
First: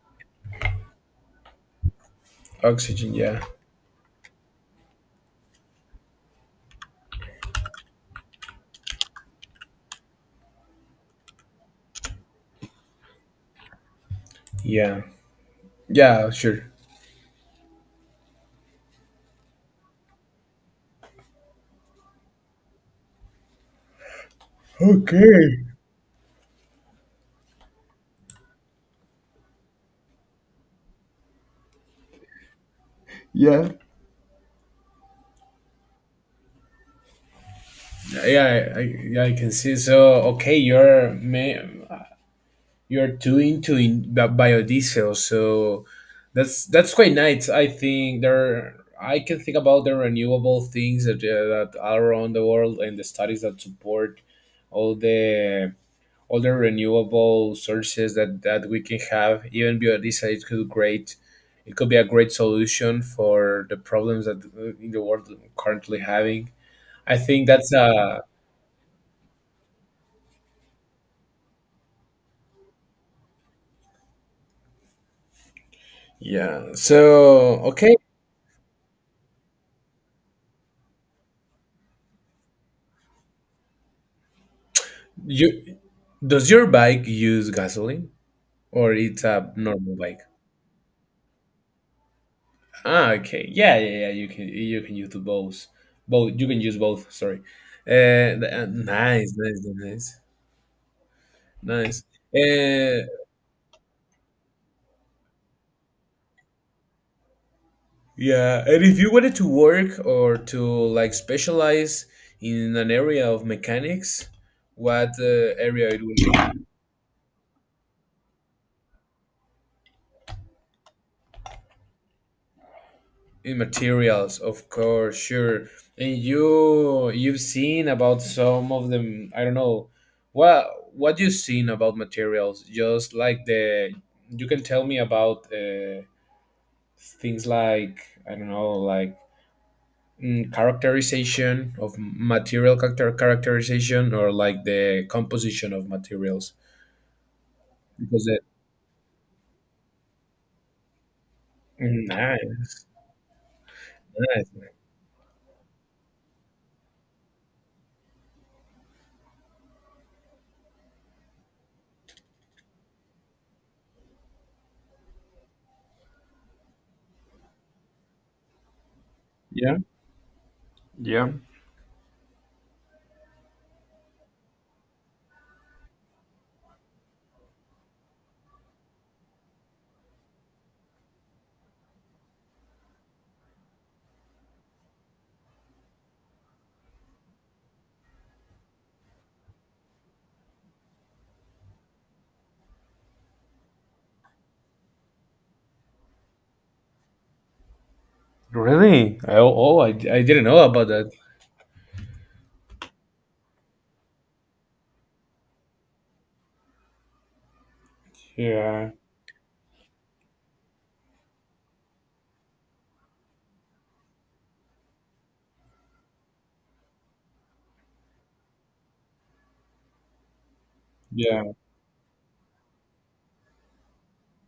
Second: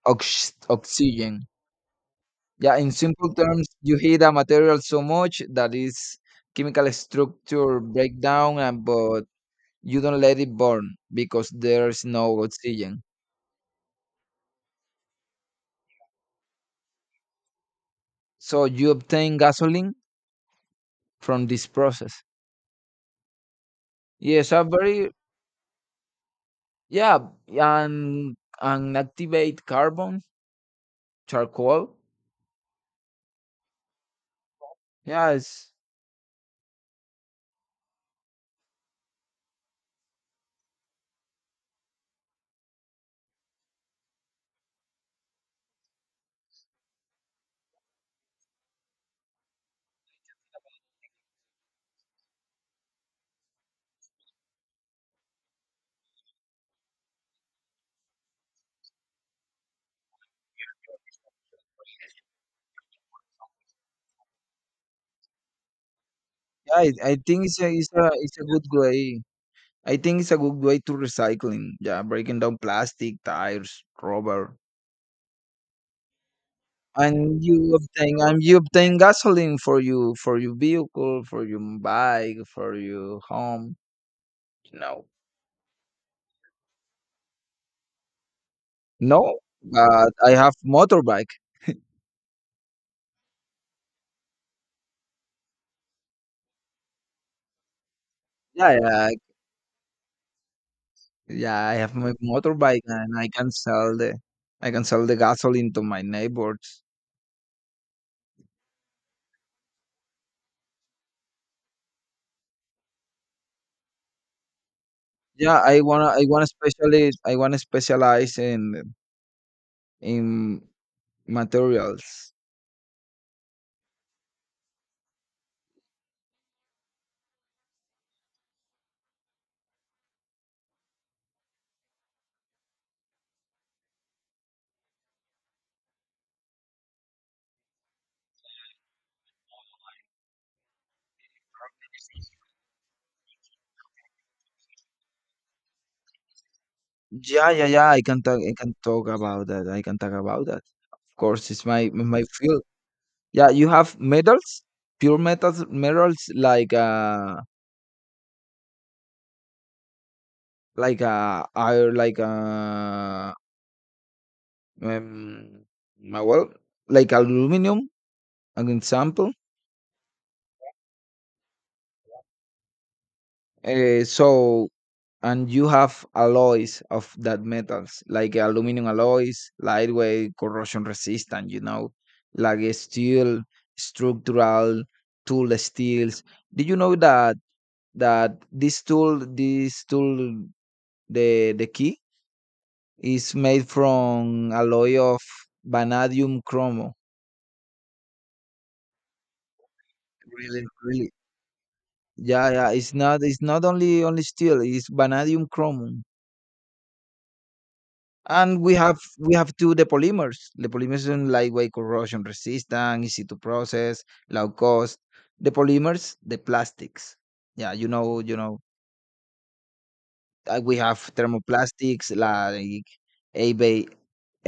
Speaker 2: oxygen. Yeah, in
Speaker 1: Oxygen.
Speaker 2: simple
Speaker 1: Yeah.
Speaker 2: terms, you heat a material so much that its chemical structure break down, and but you don't let it burn because there is no oxygen.
Speaker 1: Yeah. Yeah. Sure.
Speaker 2: So you obtain gasoline from this process. Yes, a very
Speaker 1: Okay.
Speaker 2: yeah, and and activate carbon, charcoal.
Speaker 1: Yeah.
Speaker 2: Yes,
Speaker 1: Yeah. Yeah, I can see. So okay, you're too into in biodiesel, so that's quite nice. I think there I can think about the renewable things that, that are around the world and the studies that support all the all the renewable sources that that we can have. Even biodiesel it could great, it could be a great solution for the problems that in the world currently having.
Speaker 2: yeah, I
Speaker 1: I
Speaker 2: think
Speaker 1: think
Speaker 2: it's a,
Speaker 1: that's
Speaker 2: it's a
Speaker 1: a
Speaker 2: it's a good way. I think it's a good way to recycling. Yeah, breaking down plastic, tires, rubber.
Speaker 1: yeah
Speaker 2: And
Speaker 1: so
Speaker 2: you
Speaker 1: okay.
Speaker 2: obtain gasoline for you for your vehicle, for your bike, for your home. No.
Speaker 1: you Does your bike use gasoline or it's
Speaker 2: No,
Speaker 1: a normal
Speaker 2: but
Speaker 1: bike?
Speaker 2: I have motorbike.
Speaker 1: Ah, okay. Yeah, yeah, yeah. You can use the both. Both you can use both. Sorry. Uh,
Speaker 2: Yeah, yeah,
Speaker 1: Nice, nice, nice,
Speaker 2: yeah. I have
Speaker 1: nice.
Speaker 2: my motorbike,
Speaker 1: Uh,
Speaker 2: and I can sell the I can sell the gasoline to my neighbors.
Speaker 1: yeah. And if you wanted to work or to like specialize in an area of mechanics, what
Speaker 2: Yeah, I
Speaker 1: area it
Speaker 2: wanna I wanna
Speaker 1: would
Speaker 2: specialize I wanna specialize in materials.
Speaker 1: in materials of course sure. And you you've seen about some of them. I don't know what what you've seen about materials. Just like the you can tell me about things like I don't know like characterization of material characterization or like the composition of materials
Speaker 2: Yeah, yeah, yeah. I can
Speaker 1: because
Speaker 2: talk
Speaker 1: it
Speaker 2: I can talk about that. I can talk about that. Of course, it's my field.
Speaker 1: nice
Speaker 2: Yeah, you have
Speaker 1: nice
Speaker 2: metals, pure metals, minerals like iron, like um, uh, well, like aluminum, an example.
Speaker 1: yeah
Speaker 2: So and you have alloys of that metals, like aluminum alloys, lightweight, corrosion resistant. You know, like steel, structural tool steels. Did you know that this tool, the key? It's made from alloy of vanadium chromo.
Speaker 1: really. Oh, oh, I didn't know
Speaker 2: Really,
Speaker 1: about that
Speaker 2: really. Yeah, yeah. It's not only steel, it's vanadium chromium. And
Speaker 1: yeah
Speaker 2: we have two the polymers. The polymers are lightweight corrosion resistant, easy to process, low cost. The polymers, the plastics. Yeah, you know, we have
Speaker 1: yeah.
Speaker 2: thermoplastics like ABA,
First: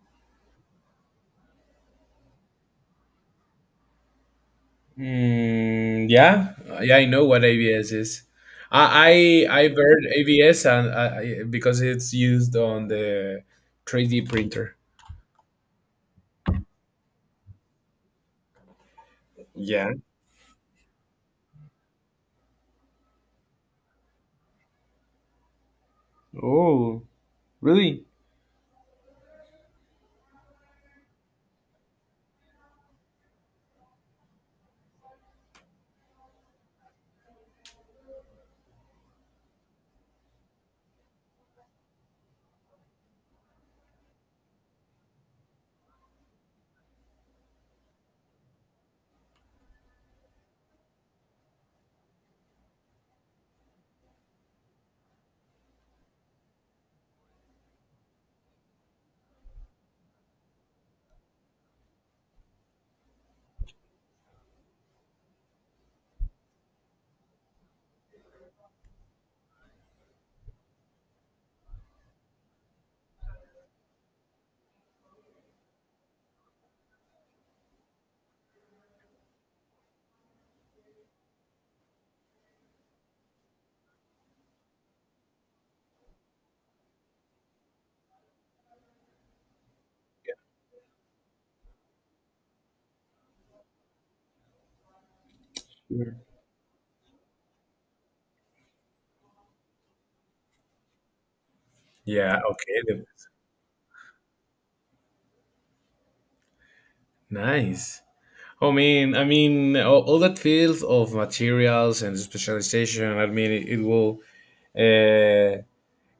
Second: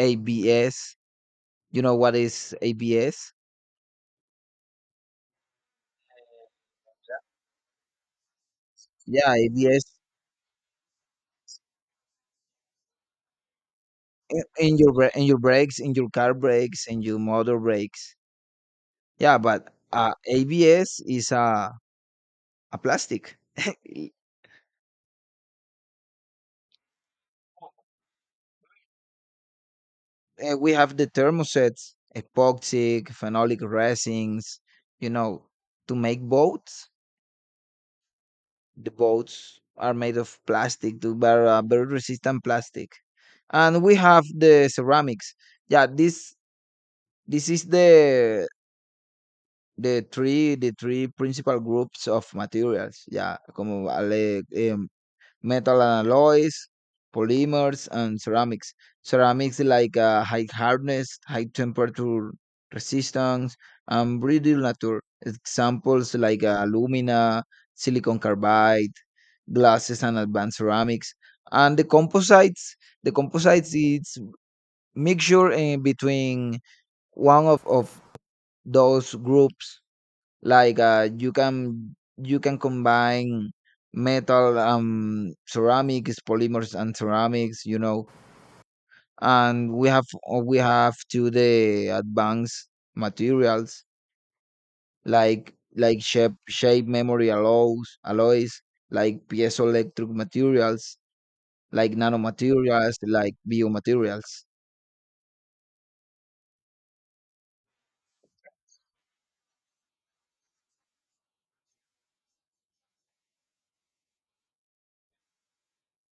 Speaker 2: ABS. You know what is ABS?
Speaker 1: Yeah, yeah, I know what ABS is.
Speaker 2: Yeah,
Speaker 1: I've
Speaker 2: ABS
Speaker 1: heard ABS and because it's used on the 3D printer.
Speaker 2: in your in your brakes, in your car brakes, in your motor brakes. Yeah, but
Speaker 1: Yeah.
Speaker 2: ABS is a plastic. And we have the thermosets, epoxic, phenolic resins. You know, to make boats, the boats are made of plastic, to very very resistant plastic. And we have the ceramics. Yeah, this is the three principal groups of materials yeah como vale metal alloys, polymers, and ceramics. Ceramics like high hardness, high temperature resistance, and brittle nature. Examples like alumina, silicon carbide, glasses, and advanced ceramics. And the composites is mixture in between one of those groups. Like, you can combine metal, ceramics, polymers, and ceramics. You know, and we have to the advanced materials like shape memory alloys like piezoelectric materials like
Speaker 1: Yeah. Okay.
Speaker 2: nanomaterials like biomaterials.
Speaker 1: Nice. I mean, all that field of materials and specialization. I mean, it will. Uh,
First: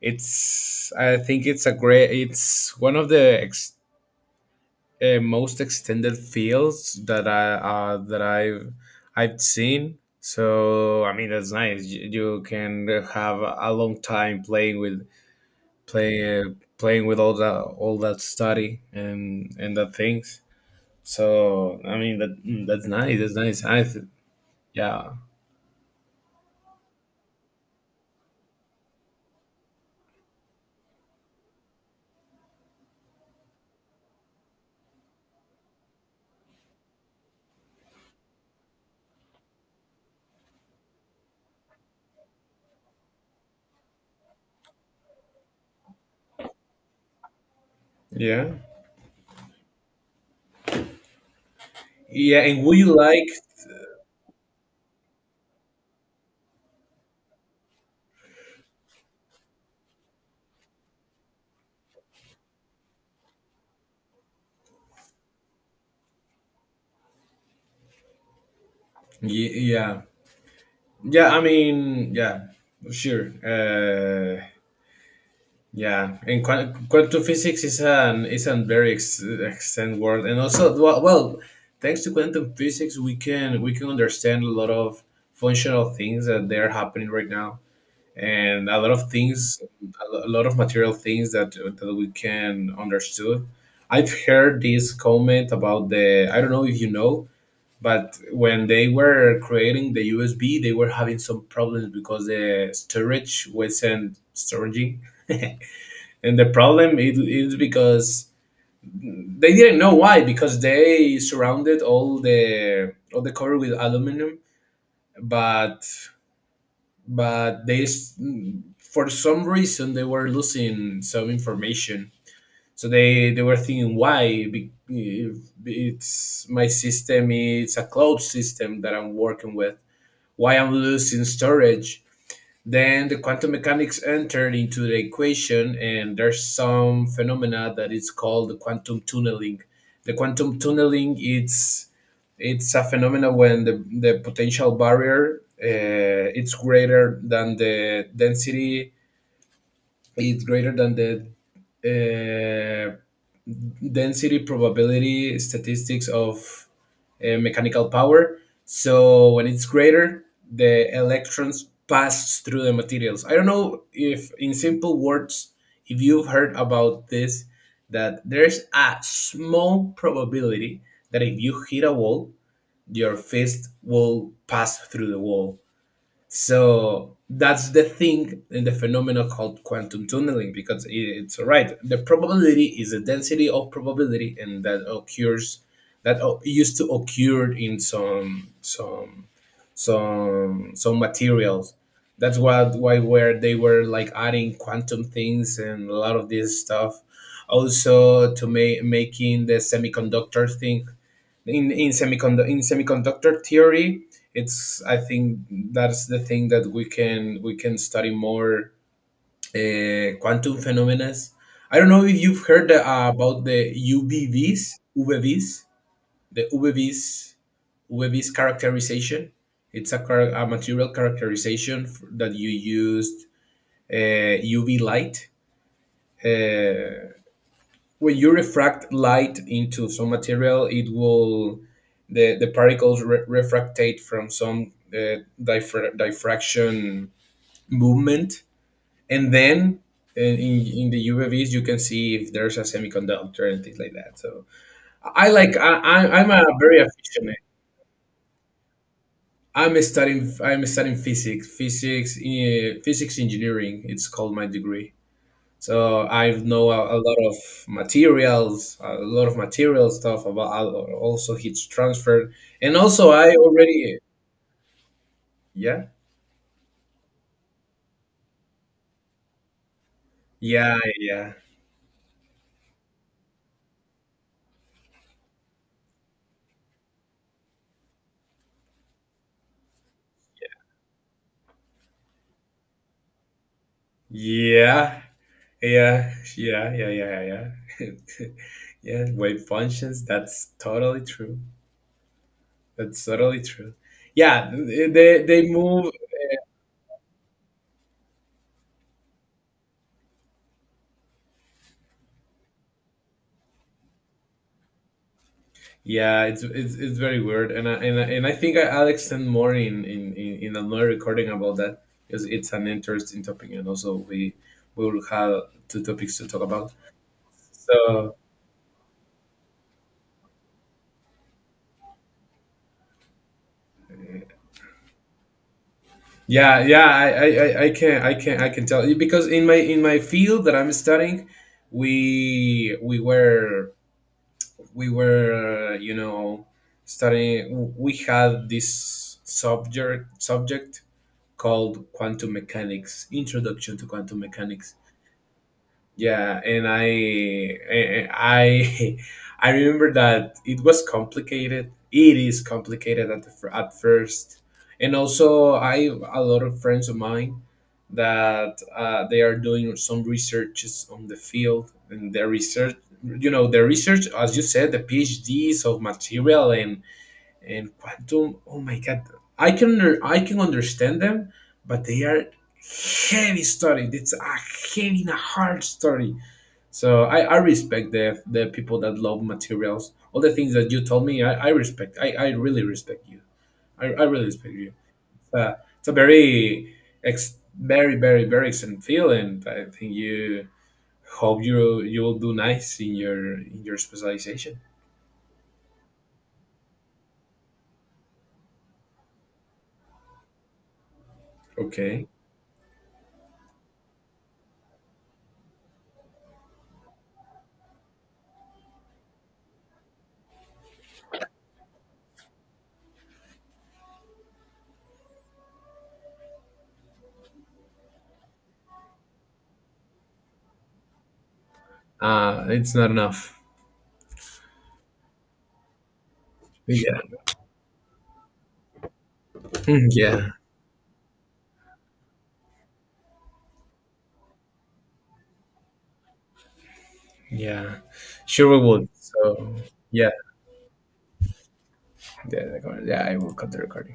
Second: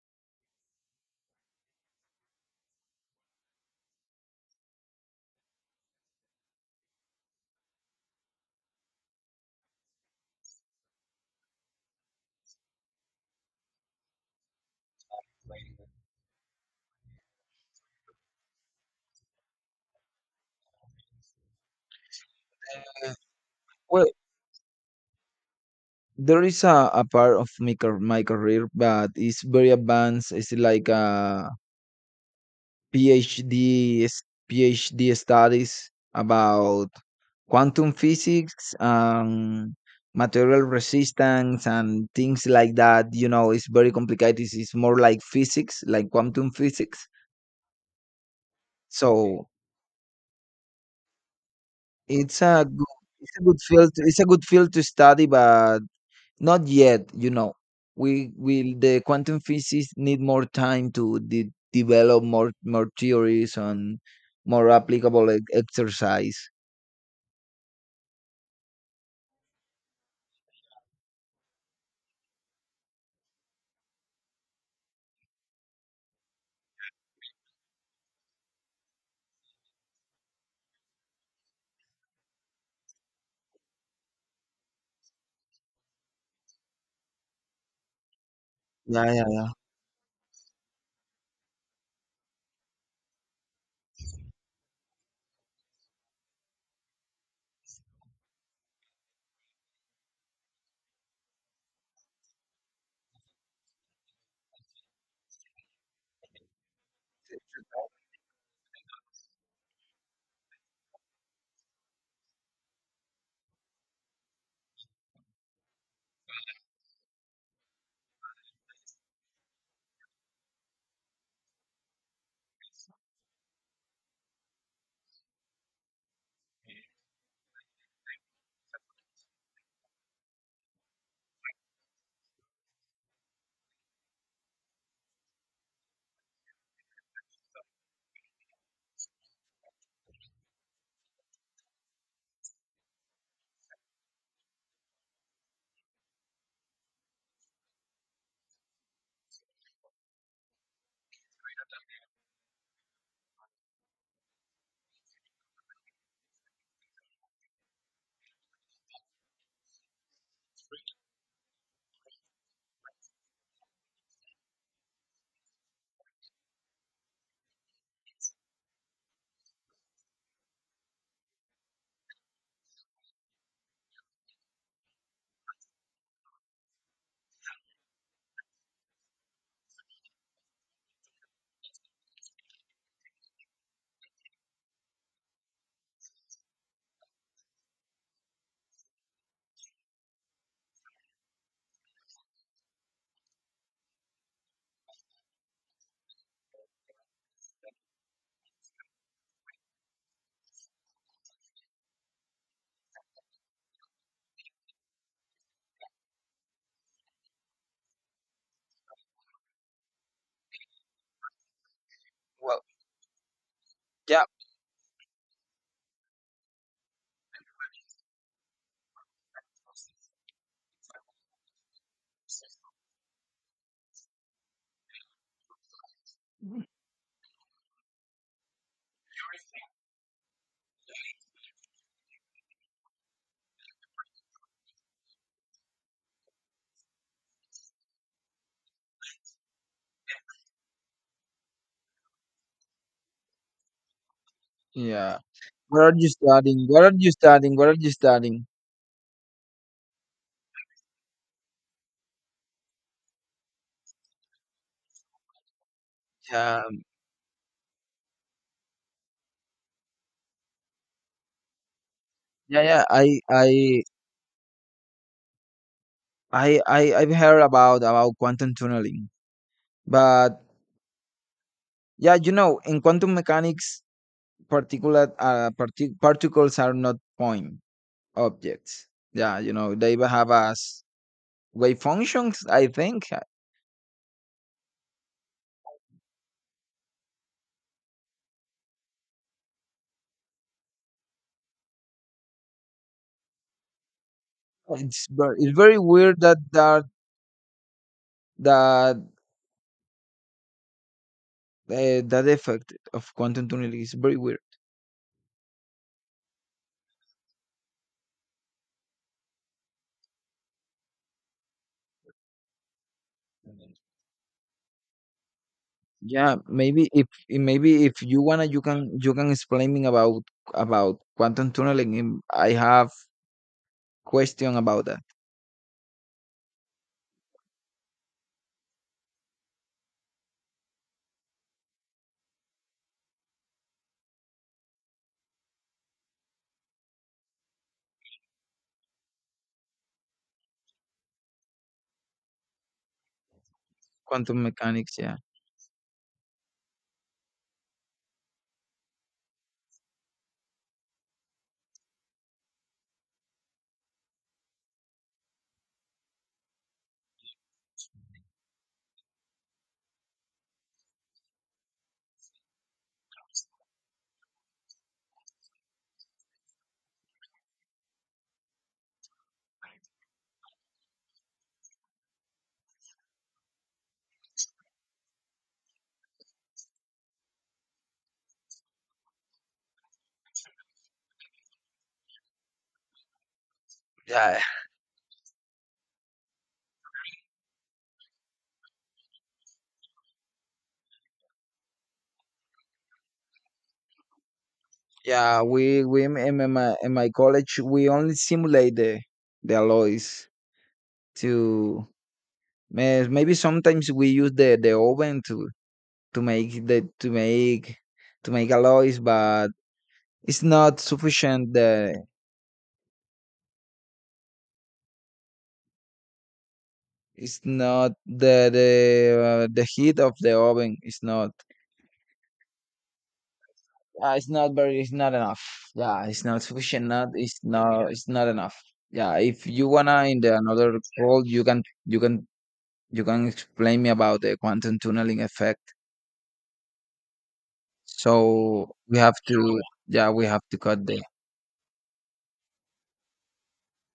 Speaker 1: it's. I think it's a great. It's one of the most extended fields that I that I've seen. So I mean that's nice. You can have a long time playing with play uh, playing with all that study and that things. So I mean that that's nice. That's nice.
Speaker 2: Well,
Speaker 1: Yeah
Speaker 2: there is a part of my career, but it's very advanced. It's like a PhD s- PhD studies about quantum physics and material resistance and things like that. You know, it's very complicated. It's more like physics, like quantum physics. Okay.
Speaker 1: yeah
Speaker 2: So
Speaker 1: yeah.
Speaker 2: it's
Speaker 1: And
Speaker 2: a
Speaker 1: would
Speaker 2: good,
Speaker 1: you like?
Speaker 2: it's a good field. To, it's a good field to study, but not yet. You know, we will the quantum physics need more time to develop more more theories and more applicable exercise.
Speaker 1: Yeah yeah. I mean yeah. Sure. Yeah, and quantum physics is an is a very extended world, and also well, well, thanks to quantum physics, we can understand a lot of functional things that they're happening right now, and a lot of
Speaker 2: Yeah, yeah, yeah.
Speaker 1: things, a lot of material things that that we can understood. I've heard this comment about the I don't know if you know, but when they were creating the USB, they were having some problems because the storage wasn't storaging. And the problem is because they didn't know why, because they surrounded all the cover with aluminum, but but for some reason they were losing some information, so they were thinking why. If it's my system, it's a cloud system that I'm working with, why I'm losing storage? Then the quantum mechanics entered into the equation, and there's some phenomena that is called the quantum tunneling. The quantum tunneling, it's a phenomena when the potential barrier it's greater than the density, it's greater than the uh, density probability statistics of mechanical power. So when it's greater, the electrons pass through the materials. I don't know if, in simple words, if you've heard about this, that there's a small probability that if you hit a wall, your fist will pass through the wall. So that's the thing in the phenomena called quantum tunneling, because it's right. The probability is a density of probability, and that occurs that used to occur in some materials. That's what why where they were like adding quantum things and a lot of this stuff. Also to make making the semiconductor thing in semiconductor, in semiconductor theory, it's I think that's the thing that we can study more quantum phenomena. I don't know if you've
Speaker 2: Well,
Speaker 1: heard about the
Speaker 2: yeah,
Speaker 1: ubvs uvvs, the uvvs characterization. It's a, a material characterization that you used uv light. uh, when you refract light into some material, it will the particles refractate from some diffraction movement, and then in the UVs you can see if there's a semiconductor and things like that. So
Speaker 2: yeah.
Speaker 1: I like
Speaker 2: What are you
Speaker 1: I I'm a
Speaker 2: studying?
Speaker 1: very
Speaker 2: What are you
Speaker 1: efficient.
Speaker 2: studying? What are you studying?
Speaker 1: I'm studying physics physics engineering. It's called my degree. So I know
Speaker 2: Um,
Speaker 1: a lot of materials, a lot of material stuff about also heat transfer,
Speaker 2: yeah,
Speaker 1: and
Speaker 2: yeah.
Speaker 1: also
Speaker 2: I,
Speaker 1: I
Speaker 2: I,
Speaker 1: already yeah
Speaker 2: I, I, I've heard about quantum tunneling, but
Speaker 1: yeah yeah
Speaker 2: yeah, you know, in quantum mechanics, particulate particles are not point objects. Yeah, you know, they have as wave functions. I think
Speaker 1: yeah yeah yeah yeah yeah yeah yeah wave functions. That's totally true. That's totally true. Yeah,
Speaker 2: It's
Speaker 1: they
Speaker 2: it's very
Speaker 1: move
Speaker 2: weird that that effect of quantum tunneling is very weird.
Speaker 1: yeah, it's very weird, and I think I'll extend more in another recording about that, because it's an interesting topic, and also we will have two topics to
Speaker 2: Yeah,
Speaker 1: talk about.
Speaker 2: maybe if maybe if
Speaker 1: So
Speaker 2: you wanna, you can explain me about quantum tunneling. In- I have question about that
Speaker 1: yeah, yeah, I can I can I can tell you because in my field that I'm studying, we we were we were you know studying, we had this subject called quantum mechanics, introduction to quantum
Speaker 2: quantum
Speaker 1: mechanics.
Speaker 2: mechanics. Yeah,
Speaker 1: Yeah, and I I remember that it was complicated. It is complicated at at first, and also I have a lot of friends of mine that they are doing some researches on the field and their research. You know, their research, as you said, the PhDs of material and quantum. Oh my God, I can understand them, but they are heavy study. It's a heavy and a hard study, so I respect the people that love materials. All the things that you told me, I respect. I really respect you. I really
Speaker 2: yeah,
Speaker 1: respect you. It's a very ex, very very very excellent feeling. I think you hope you you'll do nice in your specialization.
Speaker 2: yeah. We in my college we only simulate the alloys to
Speaker 1: Okay.
Speaker 2: maybe sometimes we use the oven to make the to make alloys, but it's not sufficient. The it's not the the heat of the oven is not.
Speaker 1: It's not enough.
Speaker 2: It's not very. It's not enough. Yeah, it's not sufficient.
Speaker 1: Yeah.
Speaker 2: Not. It's not. It's not enough. Yeah. If you wanna in
Speaker 1: Yeah.
Speaker 2: the another call, you can. You can. You can explain me about the quantum tunneling effect.
Speaker 1: Yeah. Sure we
Speaker 2: So
Speaker 1: would.
Speaker 2: we have
Speaker 1: So
Speaker 2: to.
Speaker 1: yeah.
Speaker 2: Yeah, we have to cut the
Speaker 1: Yeah, yeah, I will cut the recording.